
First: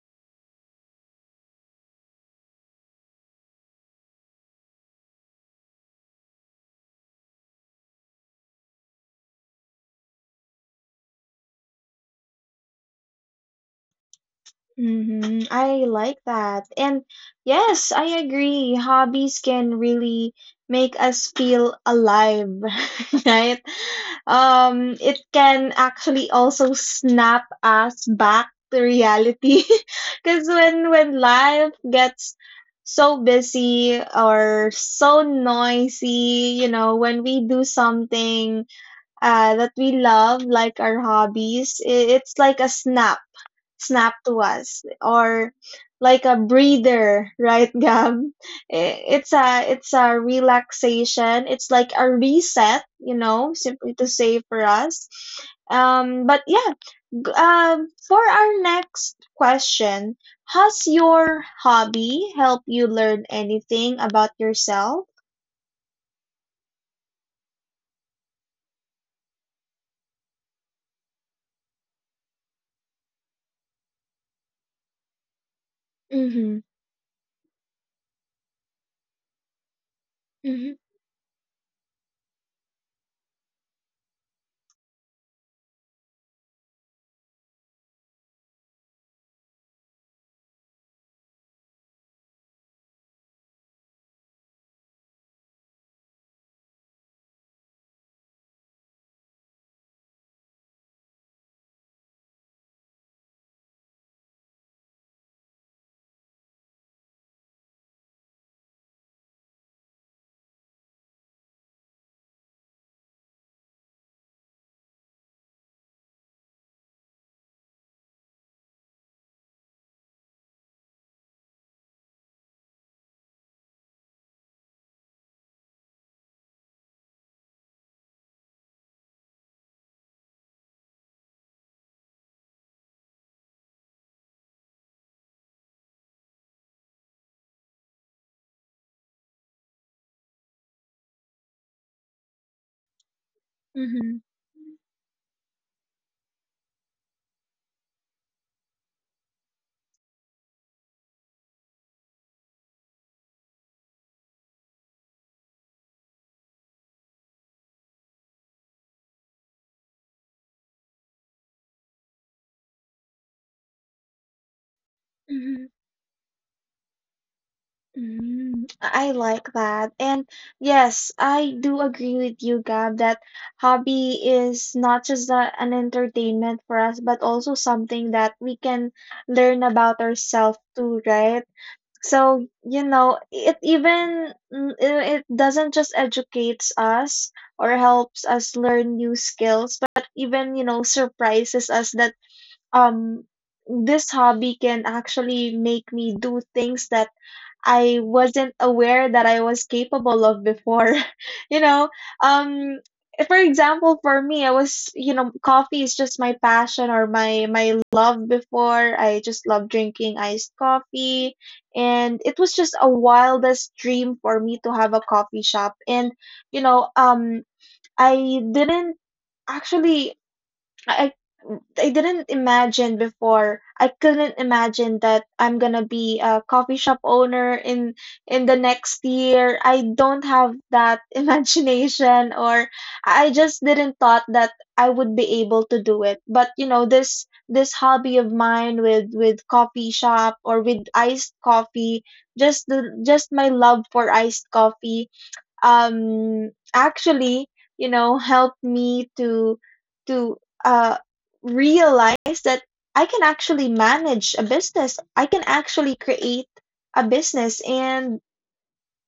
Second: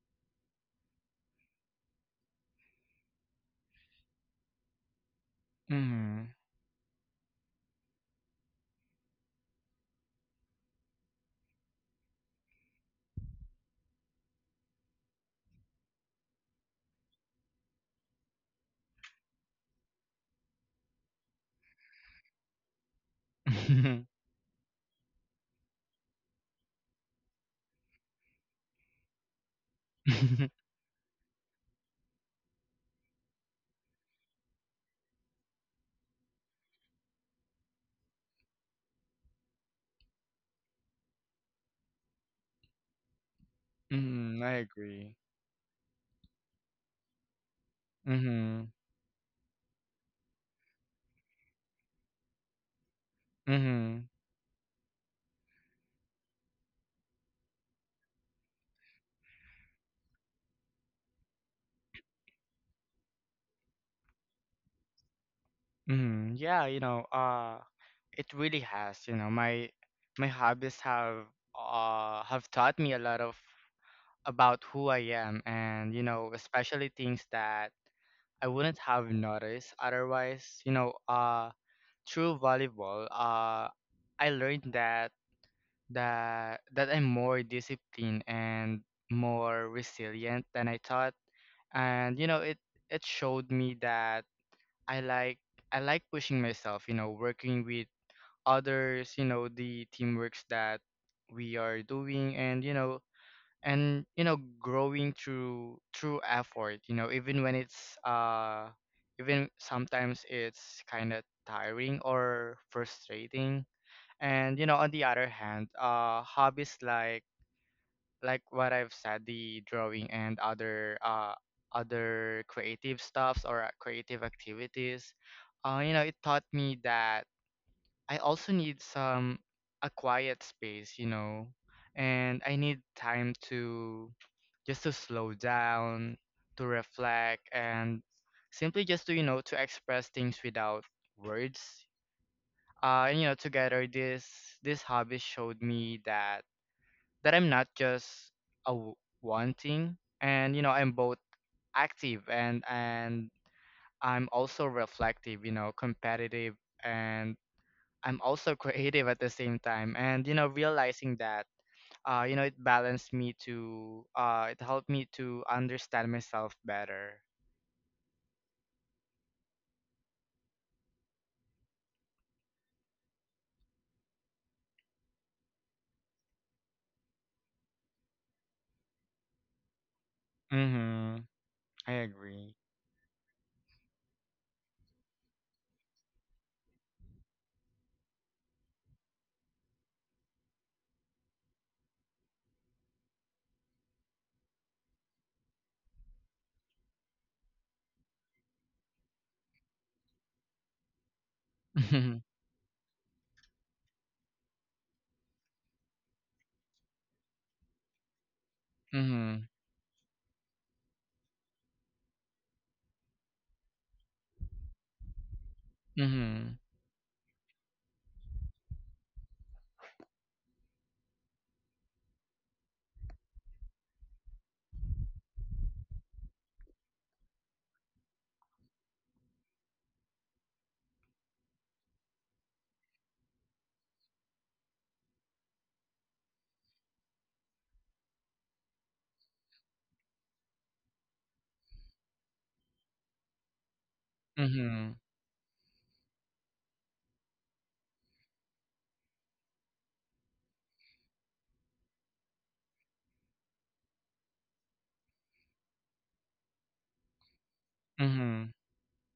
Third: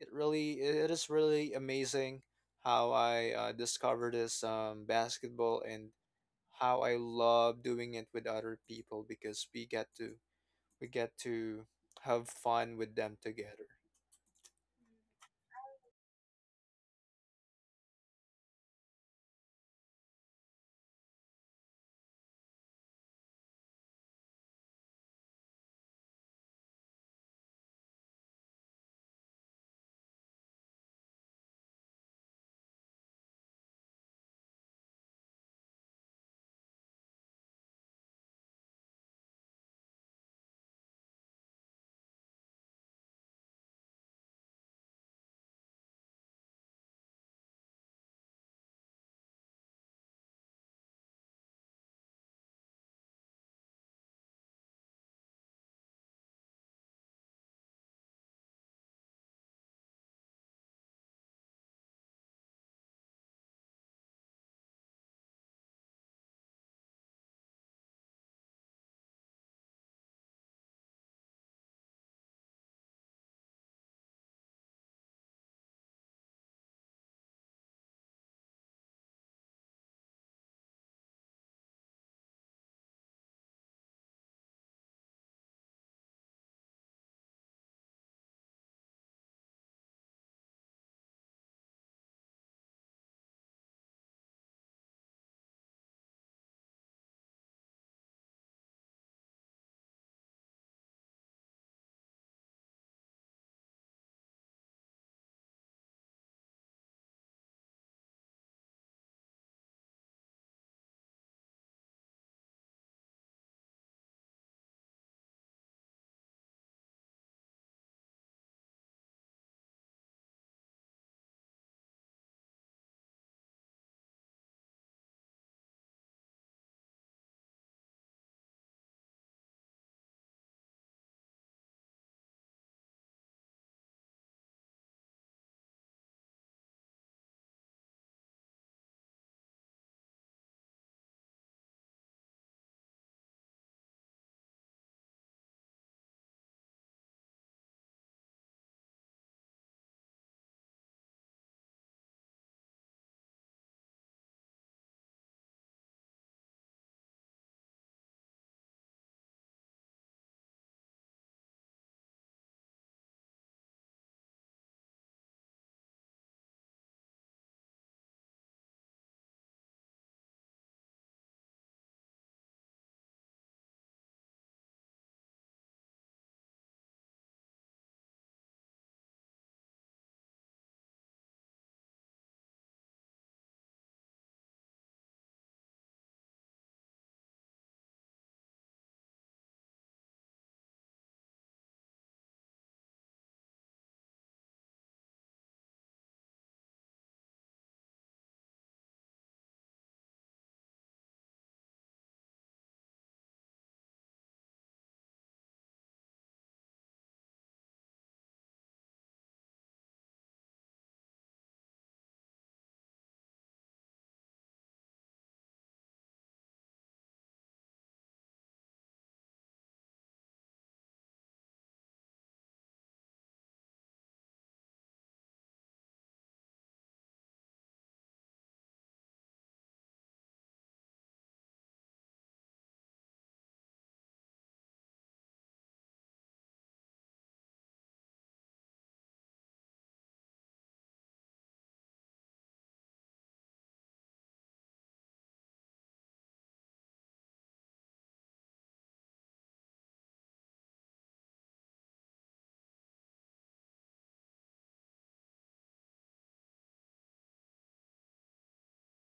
S3: it really it is really amazing how I uh, discovered this um, basketball and
S2: Mhm.
S3: how I love doing it with other people because we get to we get to have fun with them together.
S1: hmm I like that. And yes, I agree. Hobbies can really make us feel alive, right? Um, it can actually also snap us back to reality. Because when when life gets so busy or so noisy, you know, when we do something uh, that we love, like our hobbies, i- it's like a snap snap to
S2: Mhm. I
S1: us,
S2: agree.
S1: or like a breather, right? Gab,
S2: Mhm.
S1: I- it's a it's a relaxation, it's like a reset, you know, simply
S2: Mhm.
S1: to say for us. Um but yeah. G- um for our next question, has your hobby helped you learn anything about yourself?
S2: Mhm. Yeah, you know, uh it really has, you know, my my hobbies have uh have taught me a lot of about who I am, and you know,
S1: Mm-hmm.
S2: especially things that I wouldn't have noticed otherwise. You
S1: Mm-hmm.
S2: know, uh through volleyball, uh I learned that that that I'm more disciplined and more resilient than I thought. And you know, it it showed me that I like I like pushing myself, you know, working with others, you know, the teamworks that we are doing, and you know, and you know, growing through, through effort, you know, even when it's, uh even sometimes, it's kind of tiring or frustrating. And you know, on the other hand, uh hobbies like like what I've said, the drawing and other uh other creative stuffs, or uh, creative activities. Uh, you know, it taught me that I also need some, a quiet space, you know, and I need time to, just to slow down, to reflect, and simply just to, you know, to express things without words. Uh, and you know, together
S1: Mm-hmm.
S2: this, this hobby showed me that, that I'm not just a w- wanting, and you know, I'm both active, and and I'm also reflective, you know, competitive, and I'm also creative at the same time. And you know, realizing that, uh, you know, it balanced me to, uh, it helped me to understand myself better.
S1: Mm, I like that. And yes, I do agree with you, Gab, that hobby is not just a, an entertainment for us, but also something that we can learn about ourselves too,
S2: Mm-hmm.
S1: right?
S2: I
S1: So,
S2: agree.
S1: you know, it even mm, i- it doesn't just educates us or helps us learn new skills, but even, you know, surprises us that um this hobby can actually make me do things that I wasn't aware that I was capable of before. You know,
S2: Mm-hmm.
S1: um, for example, for me, I was, you know, coffee is just my passion or my my love before. I
S2: Mm-hmm.
S1: just love drinking iced coffee, and it was just a wildest dream for me to have a coffee shop. And you know, um, I didn't actually. I I didn't imagine before. I couldn't imagine that I'm gonna be a coffee shop owner in in the next year. I don't have that imagination, or I just didn't thought that I would be able to do it. But you know, this this hobby of mine with with coffee shop or with iced coffee, just the just my love for iced
S2: Mm-hmm.
S1: coffee um actually, you know, helped me to to uh realize that I can actually manage a business. I can actually create a business,
S2: Mm-hmm.
S1: and
S2: Mm-hmm.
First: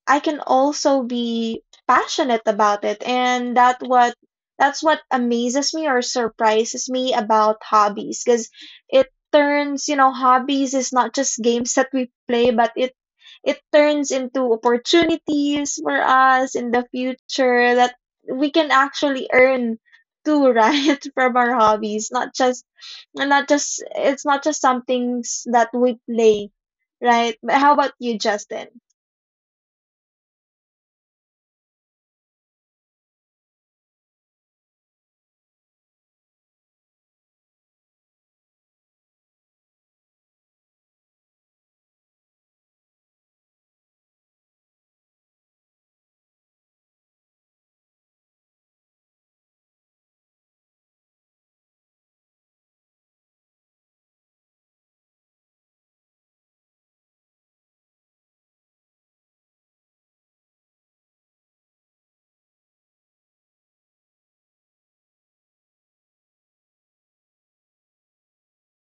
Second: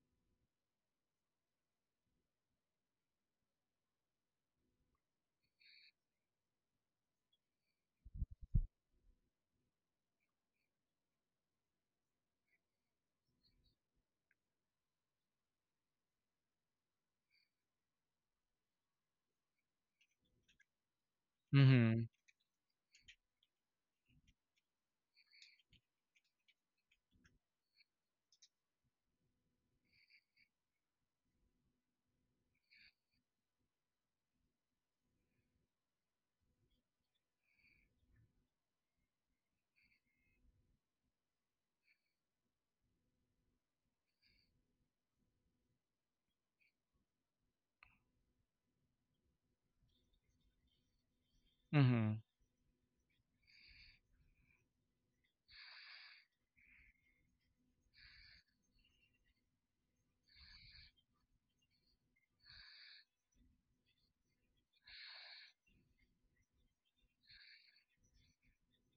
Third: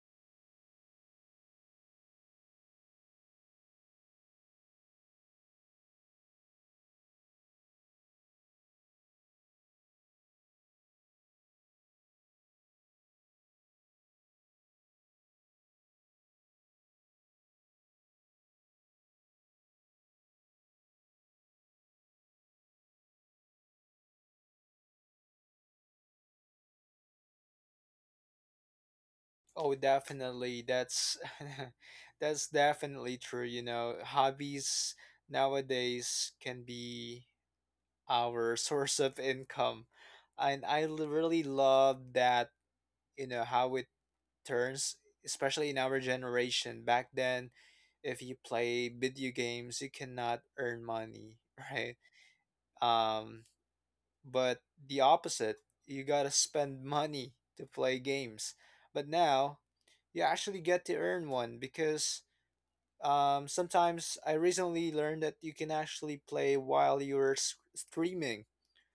S1: I can also be passionate about it. And that what that's what amazes me or surprises me about hobbies, because it turns, you know, hobbies is not just games that we play, but it it turns into opportunities for us in the future that we can actually earn too, right? From our
S2: Mm-hmm.
S1: hobbies, not just and not just it's not just some things that we play, right? But how about you, Justin?
S3: Oh, definitely. That's that's definitely true. You know, hobbies nowadays can be our source of income, and I l- really love that. You know how it turns, especially in our generation. Back then, if you play video games, you cannot earn money, right? Um, but the opposite, you gotta spend money to play games. But now, you actually get to earn one because um, sometimes I recently learned that you can actually play while you're s- streaming.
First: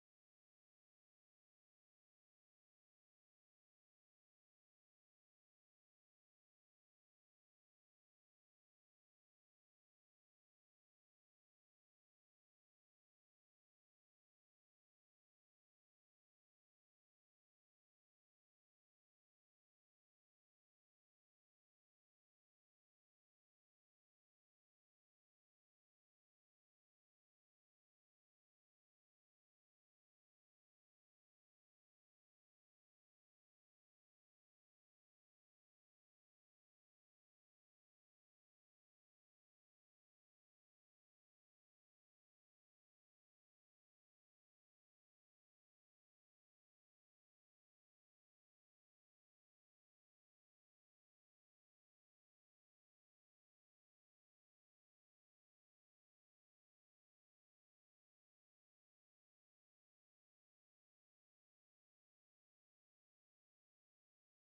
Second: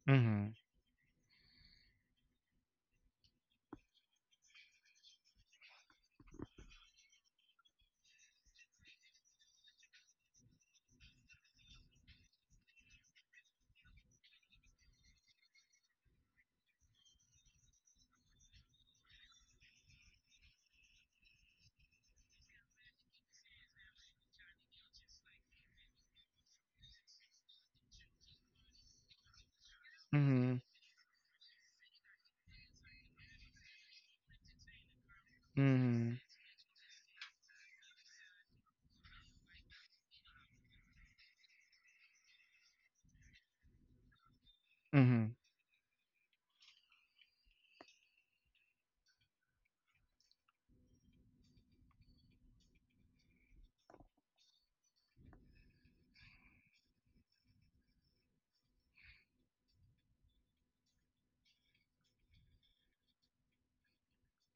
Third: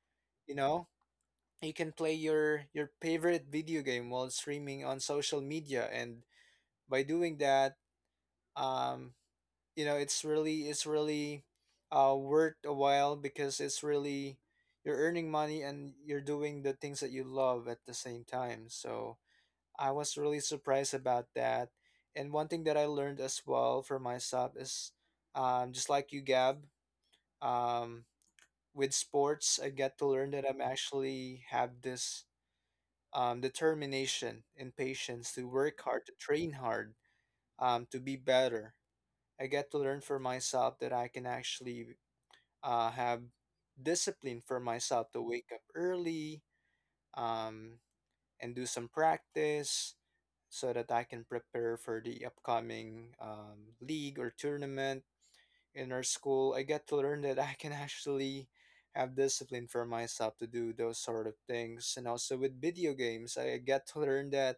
S2: Mm-hmm. Mm-hmm.
S3: You know, you can play your your favorite video game while streaming on social media, and by doing that, um you know it's really it's really uh worth a while because it's really you're earning money and you're doing the things that you love at the same time. So I was really surprised about that. And one thing that I learned as well for myself is um just like you, Gab, um with sports, I get to learn that I'm actually have this um determination and patience to
S2: Mm-hmm.
S3: work hard, to
S2: Mm-hmm.
S3: train hard, um to be better. I get to learn for myself that I can actually uh, have discipline for myself to wake up early, um, and do some practice so that I can prepare for the upcoming um, league or tournament in our school. I get to learn that I can actually have discipline for myself to do those sort of things. And also with video games, I get to learn that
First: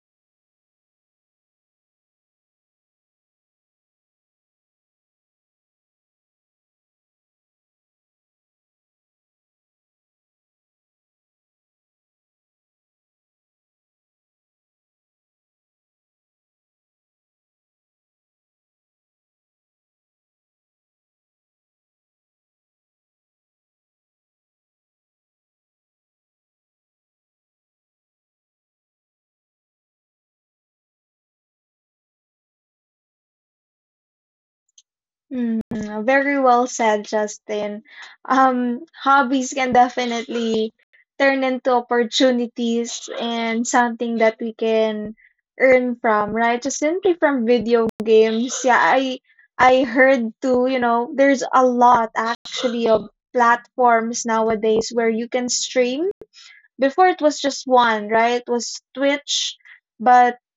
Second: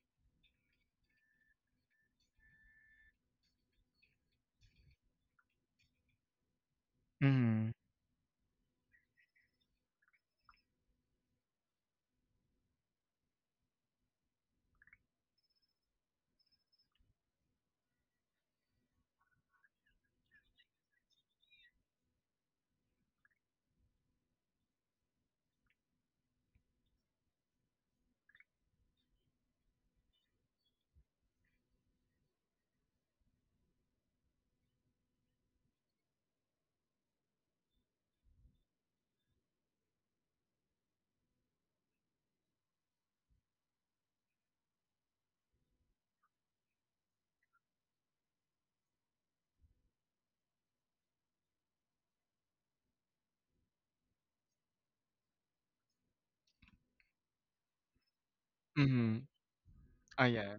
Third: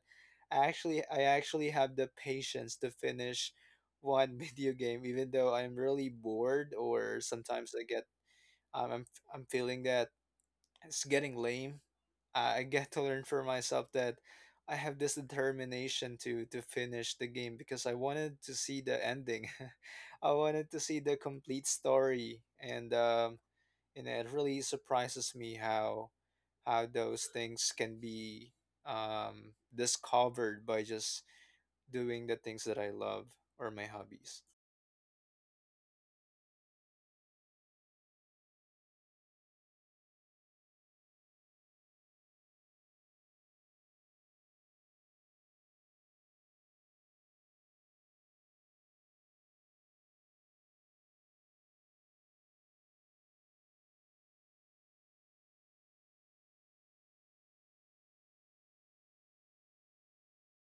S3: I actually I actually have the patience to finish one video game, even though I'm really bored or
S2: Mm-hmm.
S3: sometimes I get um, I'm I'm feeling that it's getting lame. I I get to learn for myself that I have this determination to to finish the game because I wanted to see the ending. I wanted to see the complete story, and um, and it really surprises me how how those things can be um, discovered by just doing the things that I love or my hobbies.
S1: Hmm. Very well said, Justin. Um, hobbies can definitely turn into opportunities and something that we can earn from, right? Just simply from video games. Yeah, I I heard too, you know, there's a lot actually of platforms nowadays where you can stream. Before it was just one, right? It was
S2: Mhm.
S1: Twitch,
S2: Oh
S1: but
S2: yeah.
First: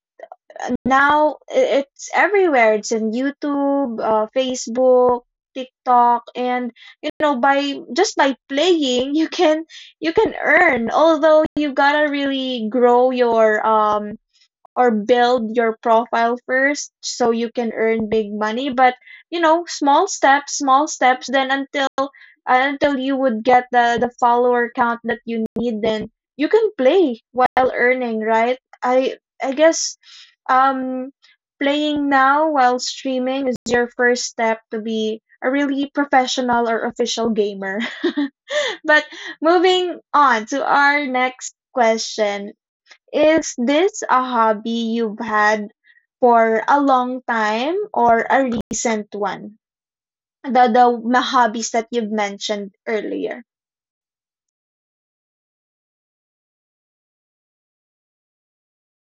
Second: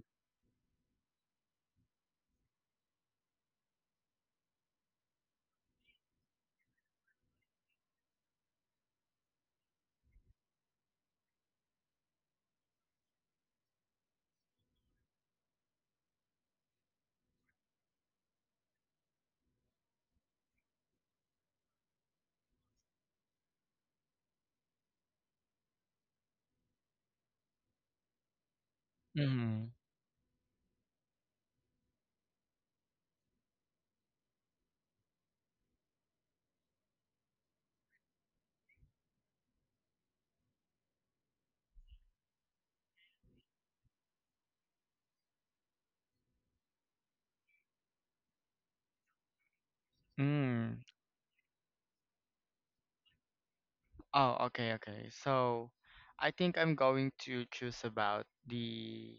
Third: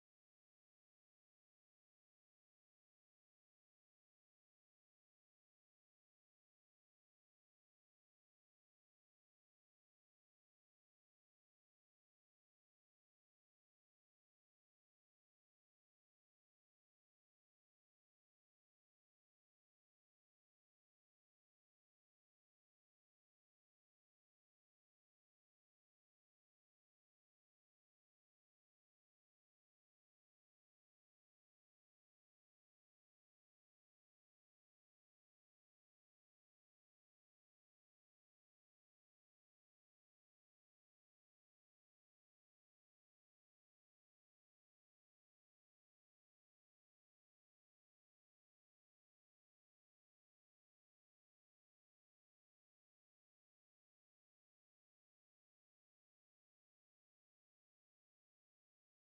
S1: now i- it's everywhere. It's in YouTube, uh, Facebook, TikTok, and you know, by just by playing, you can you can earn. Although you gotta really grow your um or build your profile first so you can earn big money. But you know, small steps small steps then until uh, until you would get the the follower count that you need, then you can play while earning, right? I i
S2: Mhm.
S1: guess um playing now while streaming is your first step to be a really professional or official gamer. But moving on to our next question, is this a hobby you've had for a long time or a recent one? The
S2: Mm.
S1: the ma hobbies that you've mentioned earlier.
S2: Oh, okay, okay. So, I think I'm going to choose about the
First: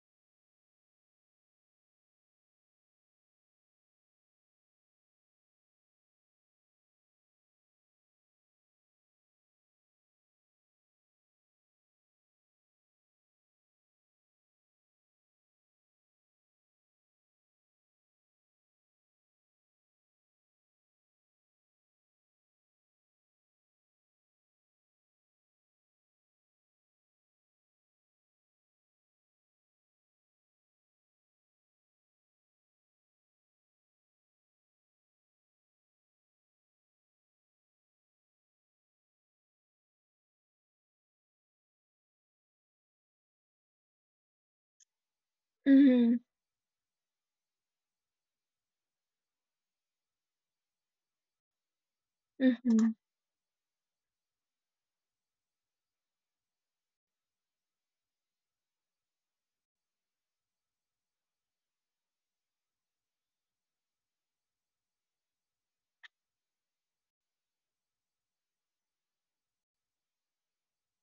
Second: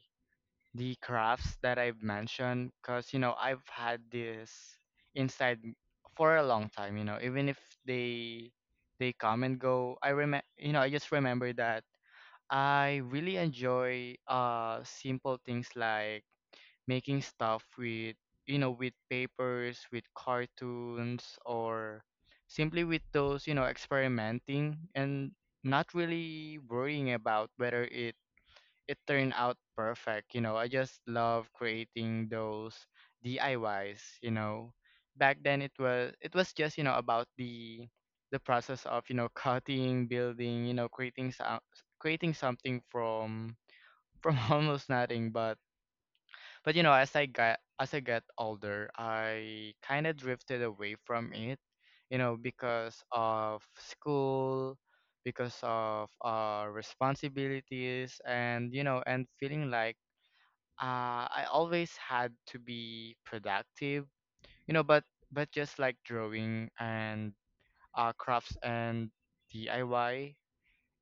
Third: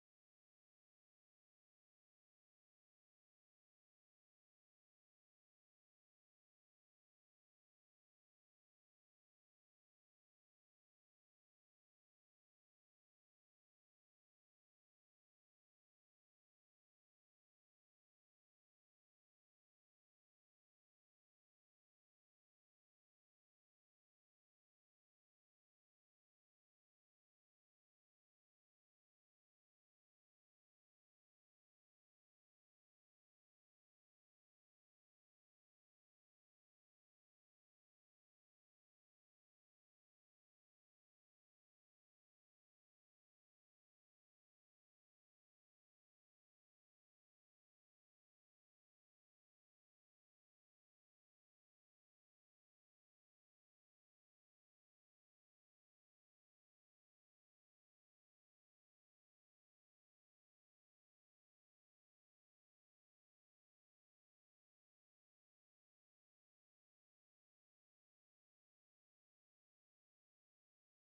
S2: the crafts that I've mentioned, because you know, I've had this inside m- for a long time. You know, even if they they come and go, I remember. You know, I just remember that I really enjoy uh simple things like making stuff with, you know, with papers, with cartoons, or simply with those, you know, experimenting, and not really worrying about whether it, it turned out perfect. You know, I just love creating those DIYs, you know. Back then, it was it was just, you know, about the the process of, you know, cutting, building, you know, creating so- creating something from from almost nothing, but
S1: Mhm,
S2: but you know, as I got, as I got older, I kind of drifted away from it, you know,
S1: mhm,
S2: because of school, because of uh responsibilities, and you know, and feeling like uh I always had to be productive, you know, but but just like drawing and uh crafts and D I Y,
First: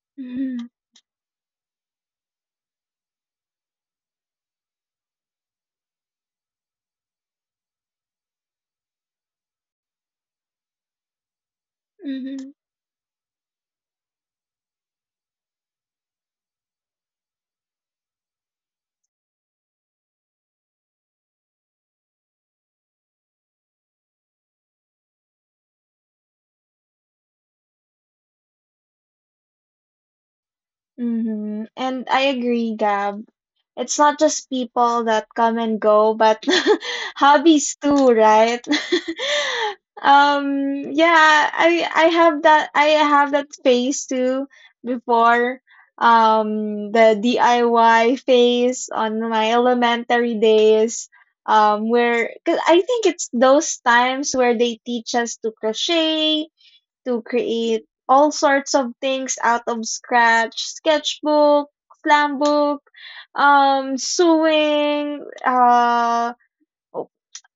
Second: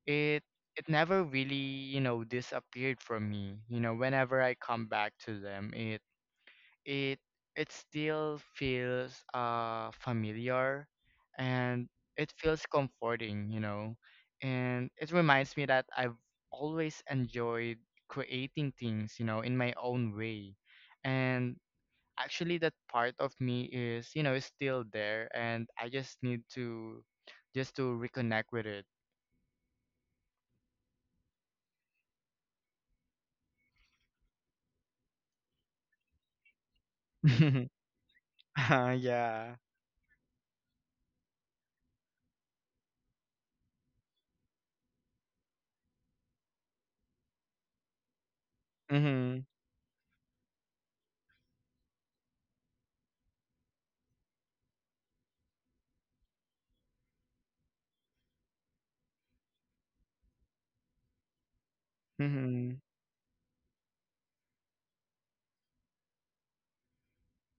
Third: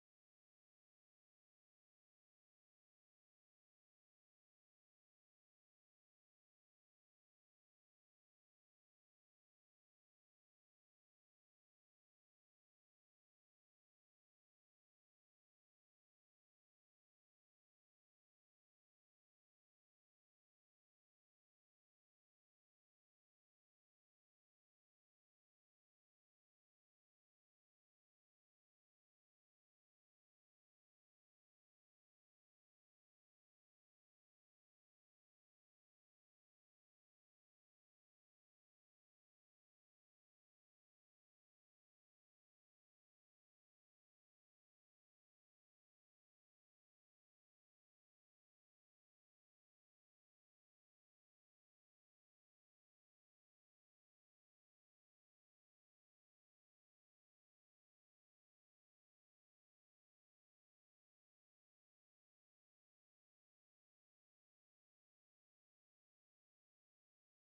S2: it
S1: mhm,
S2: it never really, you know, disappeared from me. You know, whenever I come back to them, it it it still feels uh familiar, and it
S1: mhm,
S2: feels comforting, you know, and it reminds me that I've always enjoyed creating things, you know, in my own way, and actually that part of me is, you know, is still there, and I just need to, just to reconnect with it.
S1: mhm. And I agree, Gab. It's not just people that come and go, but hobbies too, right?
S2: Uh, yeah.
S1: Um, yeah, I I have that I have that phase too before. Um, the D I Y phase on
S2: Mhm.
S1: my elementary days. Um, where, cause I think it's those times where they teach us to crochet, to create all sorts of things out of scratch, sketchbook, slam
S2: Mhm.
S1: book, um sewing, uh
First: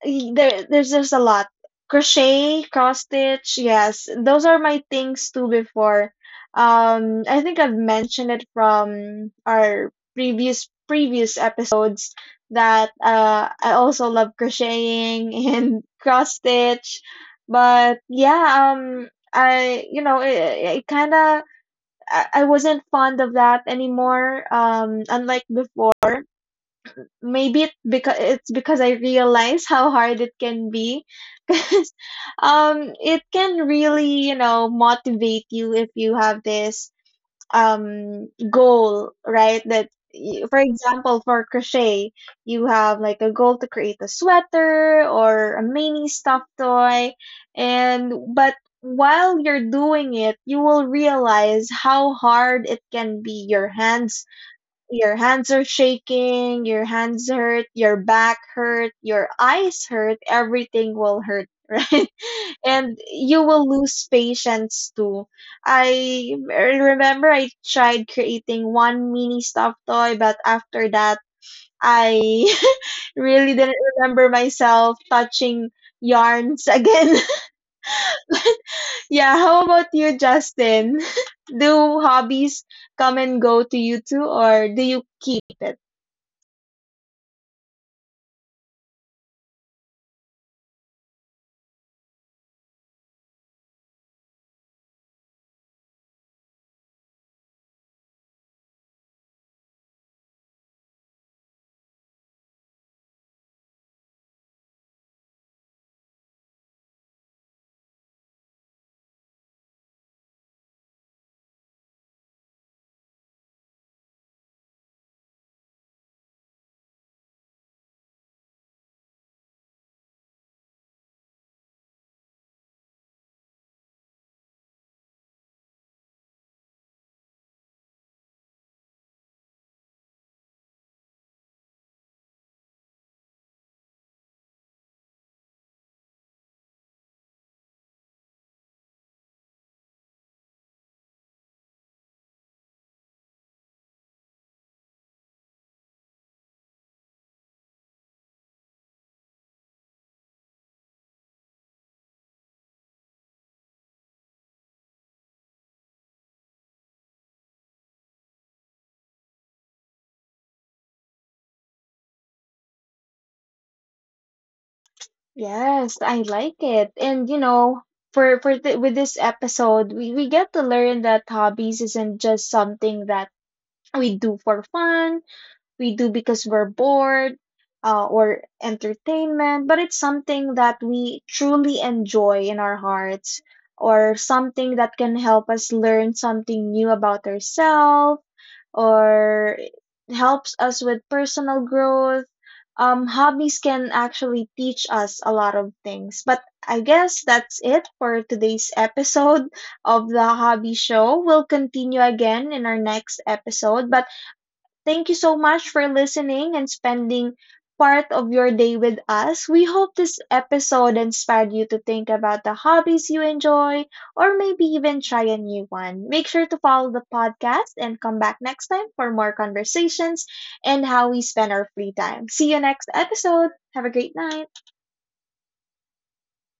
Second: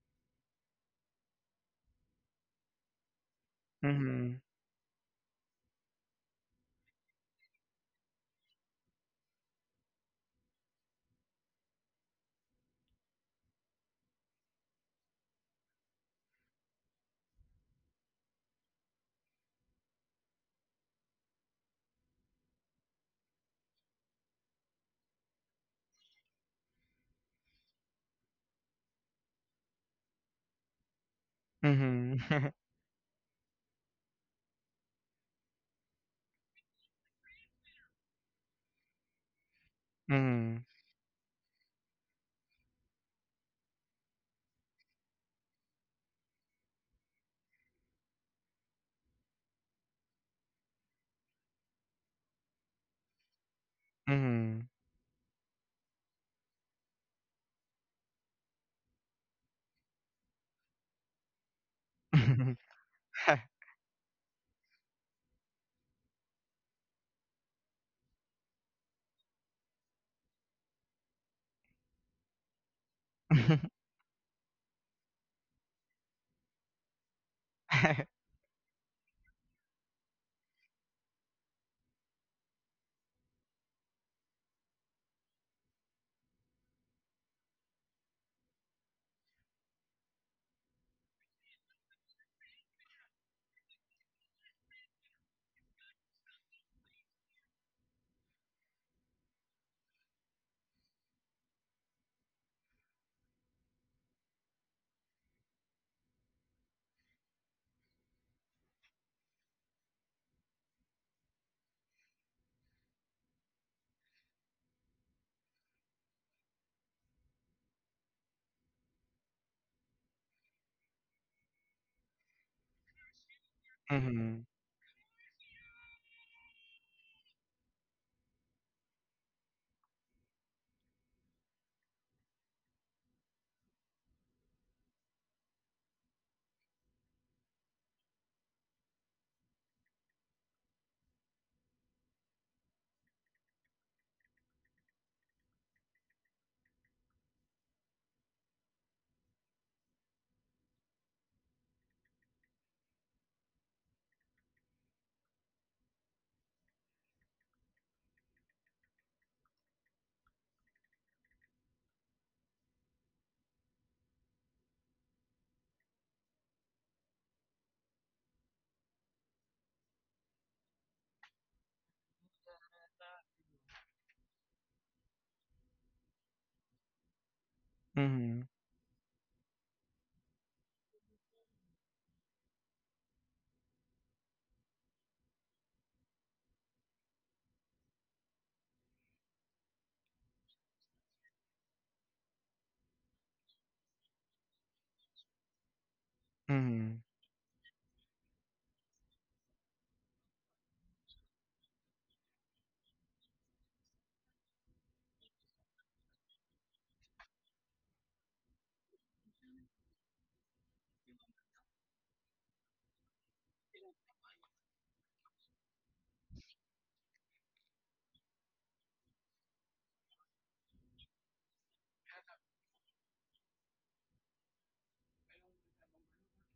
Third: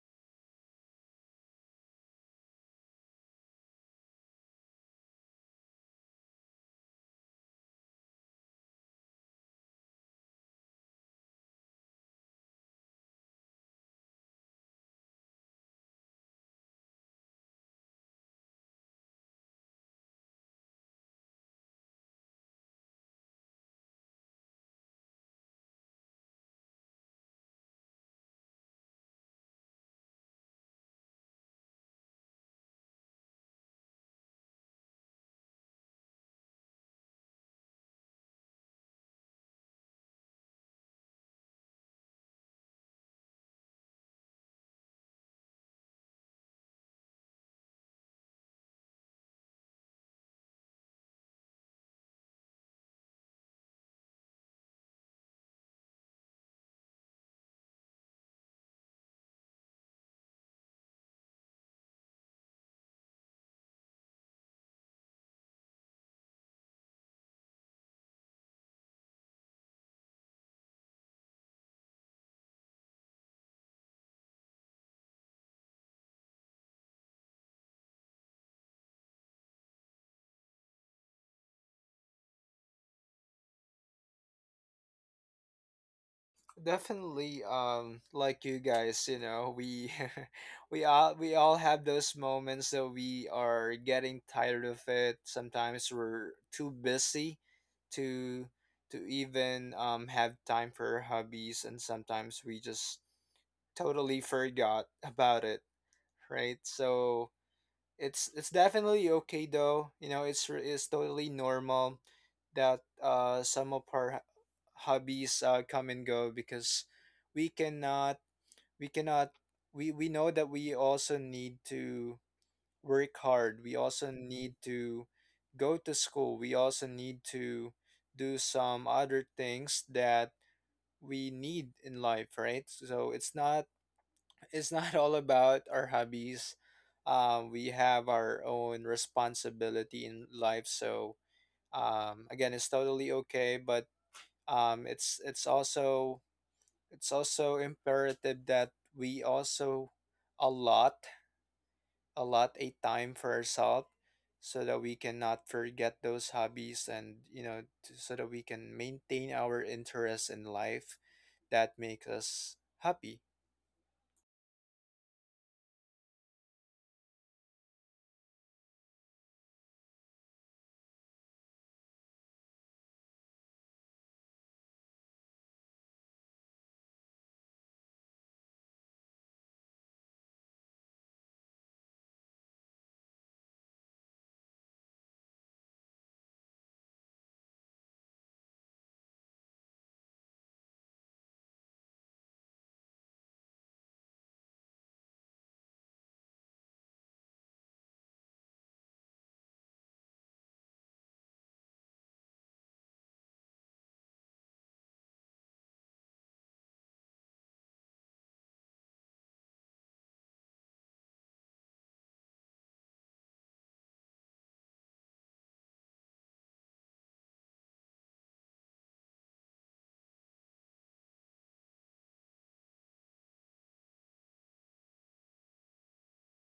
S1: y- there there's just a lot. Crochet, cross stitch, yes.
S2: Mhm.
S1: Those are my things too before. Um, I think I've mentioned it from our previous previous episodes that uh I also love crocheting and cross stitch. But yeah, um I you know, it, it kind of I I wasn't fond of that anymore. Um, unlike before, maybe it because it's because I realize how hard it can be because
S2: Mhm.
S1: um it can really, you know, motivate you if you have this um goal, right? That y-
S2: Mhm.
S1: for example for crochet, you have like a goal to create a sweater or a mini stuffed toy. And but while you're doing it, you will realize how hard it can be. Your hands,
S2: Mhm.
S1: your hands are shaking, your hands hurt, your back hurt, your eyes hurt, everything will hurt, right? And you will lose patience too. I er, remember I tried creating one mini stuffed toy, but after that, I
S2: 嗯哼，
S1: really didn't remember myself touching yarns again. Yeah, how about you, Justin? Do hobbies come and go to you too, or do you keep it?
S3: Definitely, um, like you guys, you know, we we all we all have those moments that we are getting tired of it. Sometimes we're too busy to to even um have time for our hobbies, and sometimes we just totally forgot about it, right? So it's it's definitely okay though. You know, it's re- it's totally normal that uh some of our hobbies uh, come and go because we cannot we cannot we we know that we also need to work hard. We
S2: 嗯
S3: also
S2: 哼，
S3: need to go to school. We also need to do some other things that we need in life, right? So it's not it's not all about our hobbies. Um, we have our own responsibility in life. So um, again, it's totally okay, but um, it's it's also it's also imperative that we also allot allot a time for ourselves so that we cannot forget those hobbies, and you know t- so that we can maintain our interest in life that makes us happy.
S1: Yes, I like it. And you know, for for th with this episode, we we get to learn that hobbies isn't just something that we do for fun, we do because we're bored, uh,
S2: 嗯
S1: or
S2: 哼，
S1: entertainment, but it's something that we truly enjoy in our hearts, or something that can help us learn something new about ourselves, or helps us with personal growth. Um, hobbies can actually teach us a lot of things. But I
S2: 嗯哼。
S1: guess that's it for today's episode of the Hobby Show. We'll continue again in our next episode. But thank you so much for listening and spending part of your day with us. We hope this episode inspired you to think about the hobbies you enjoy, or maybe even try a new one. Make sure to follow the podcast and come back next time for more conversations and how we spend our free time. See you next episode. Have a great night.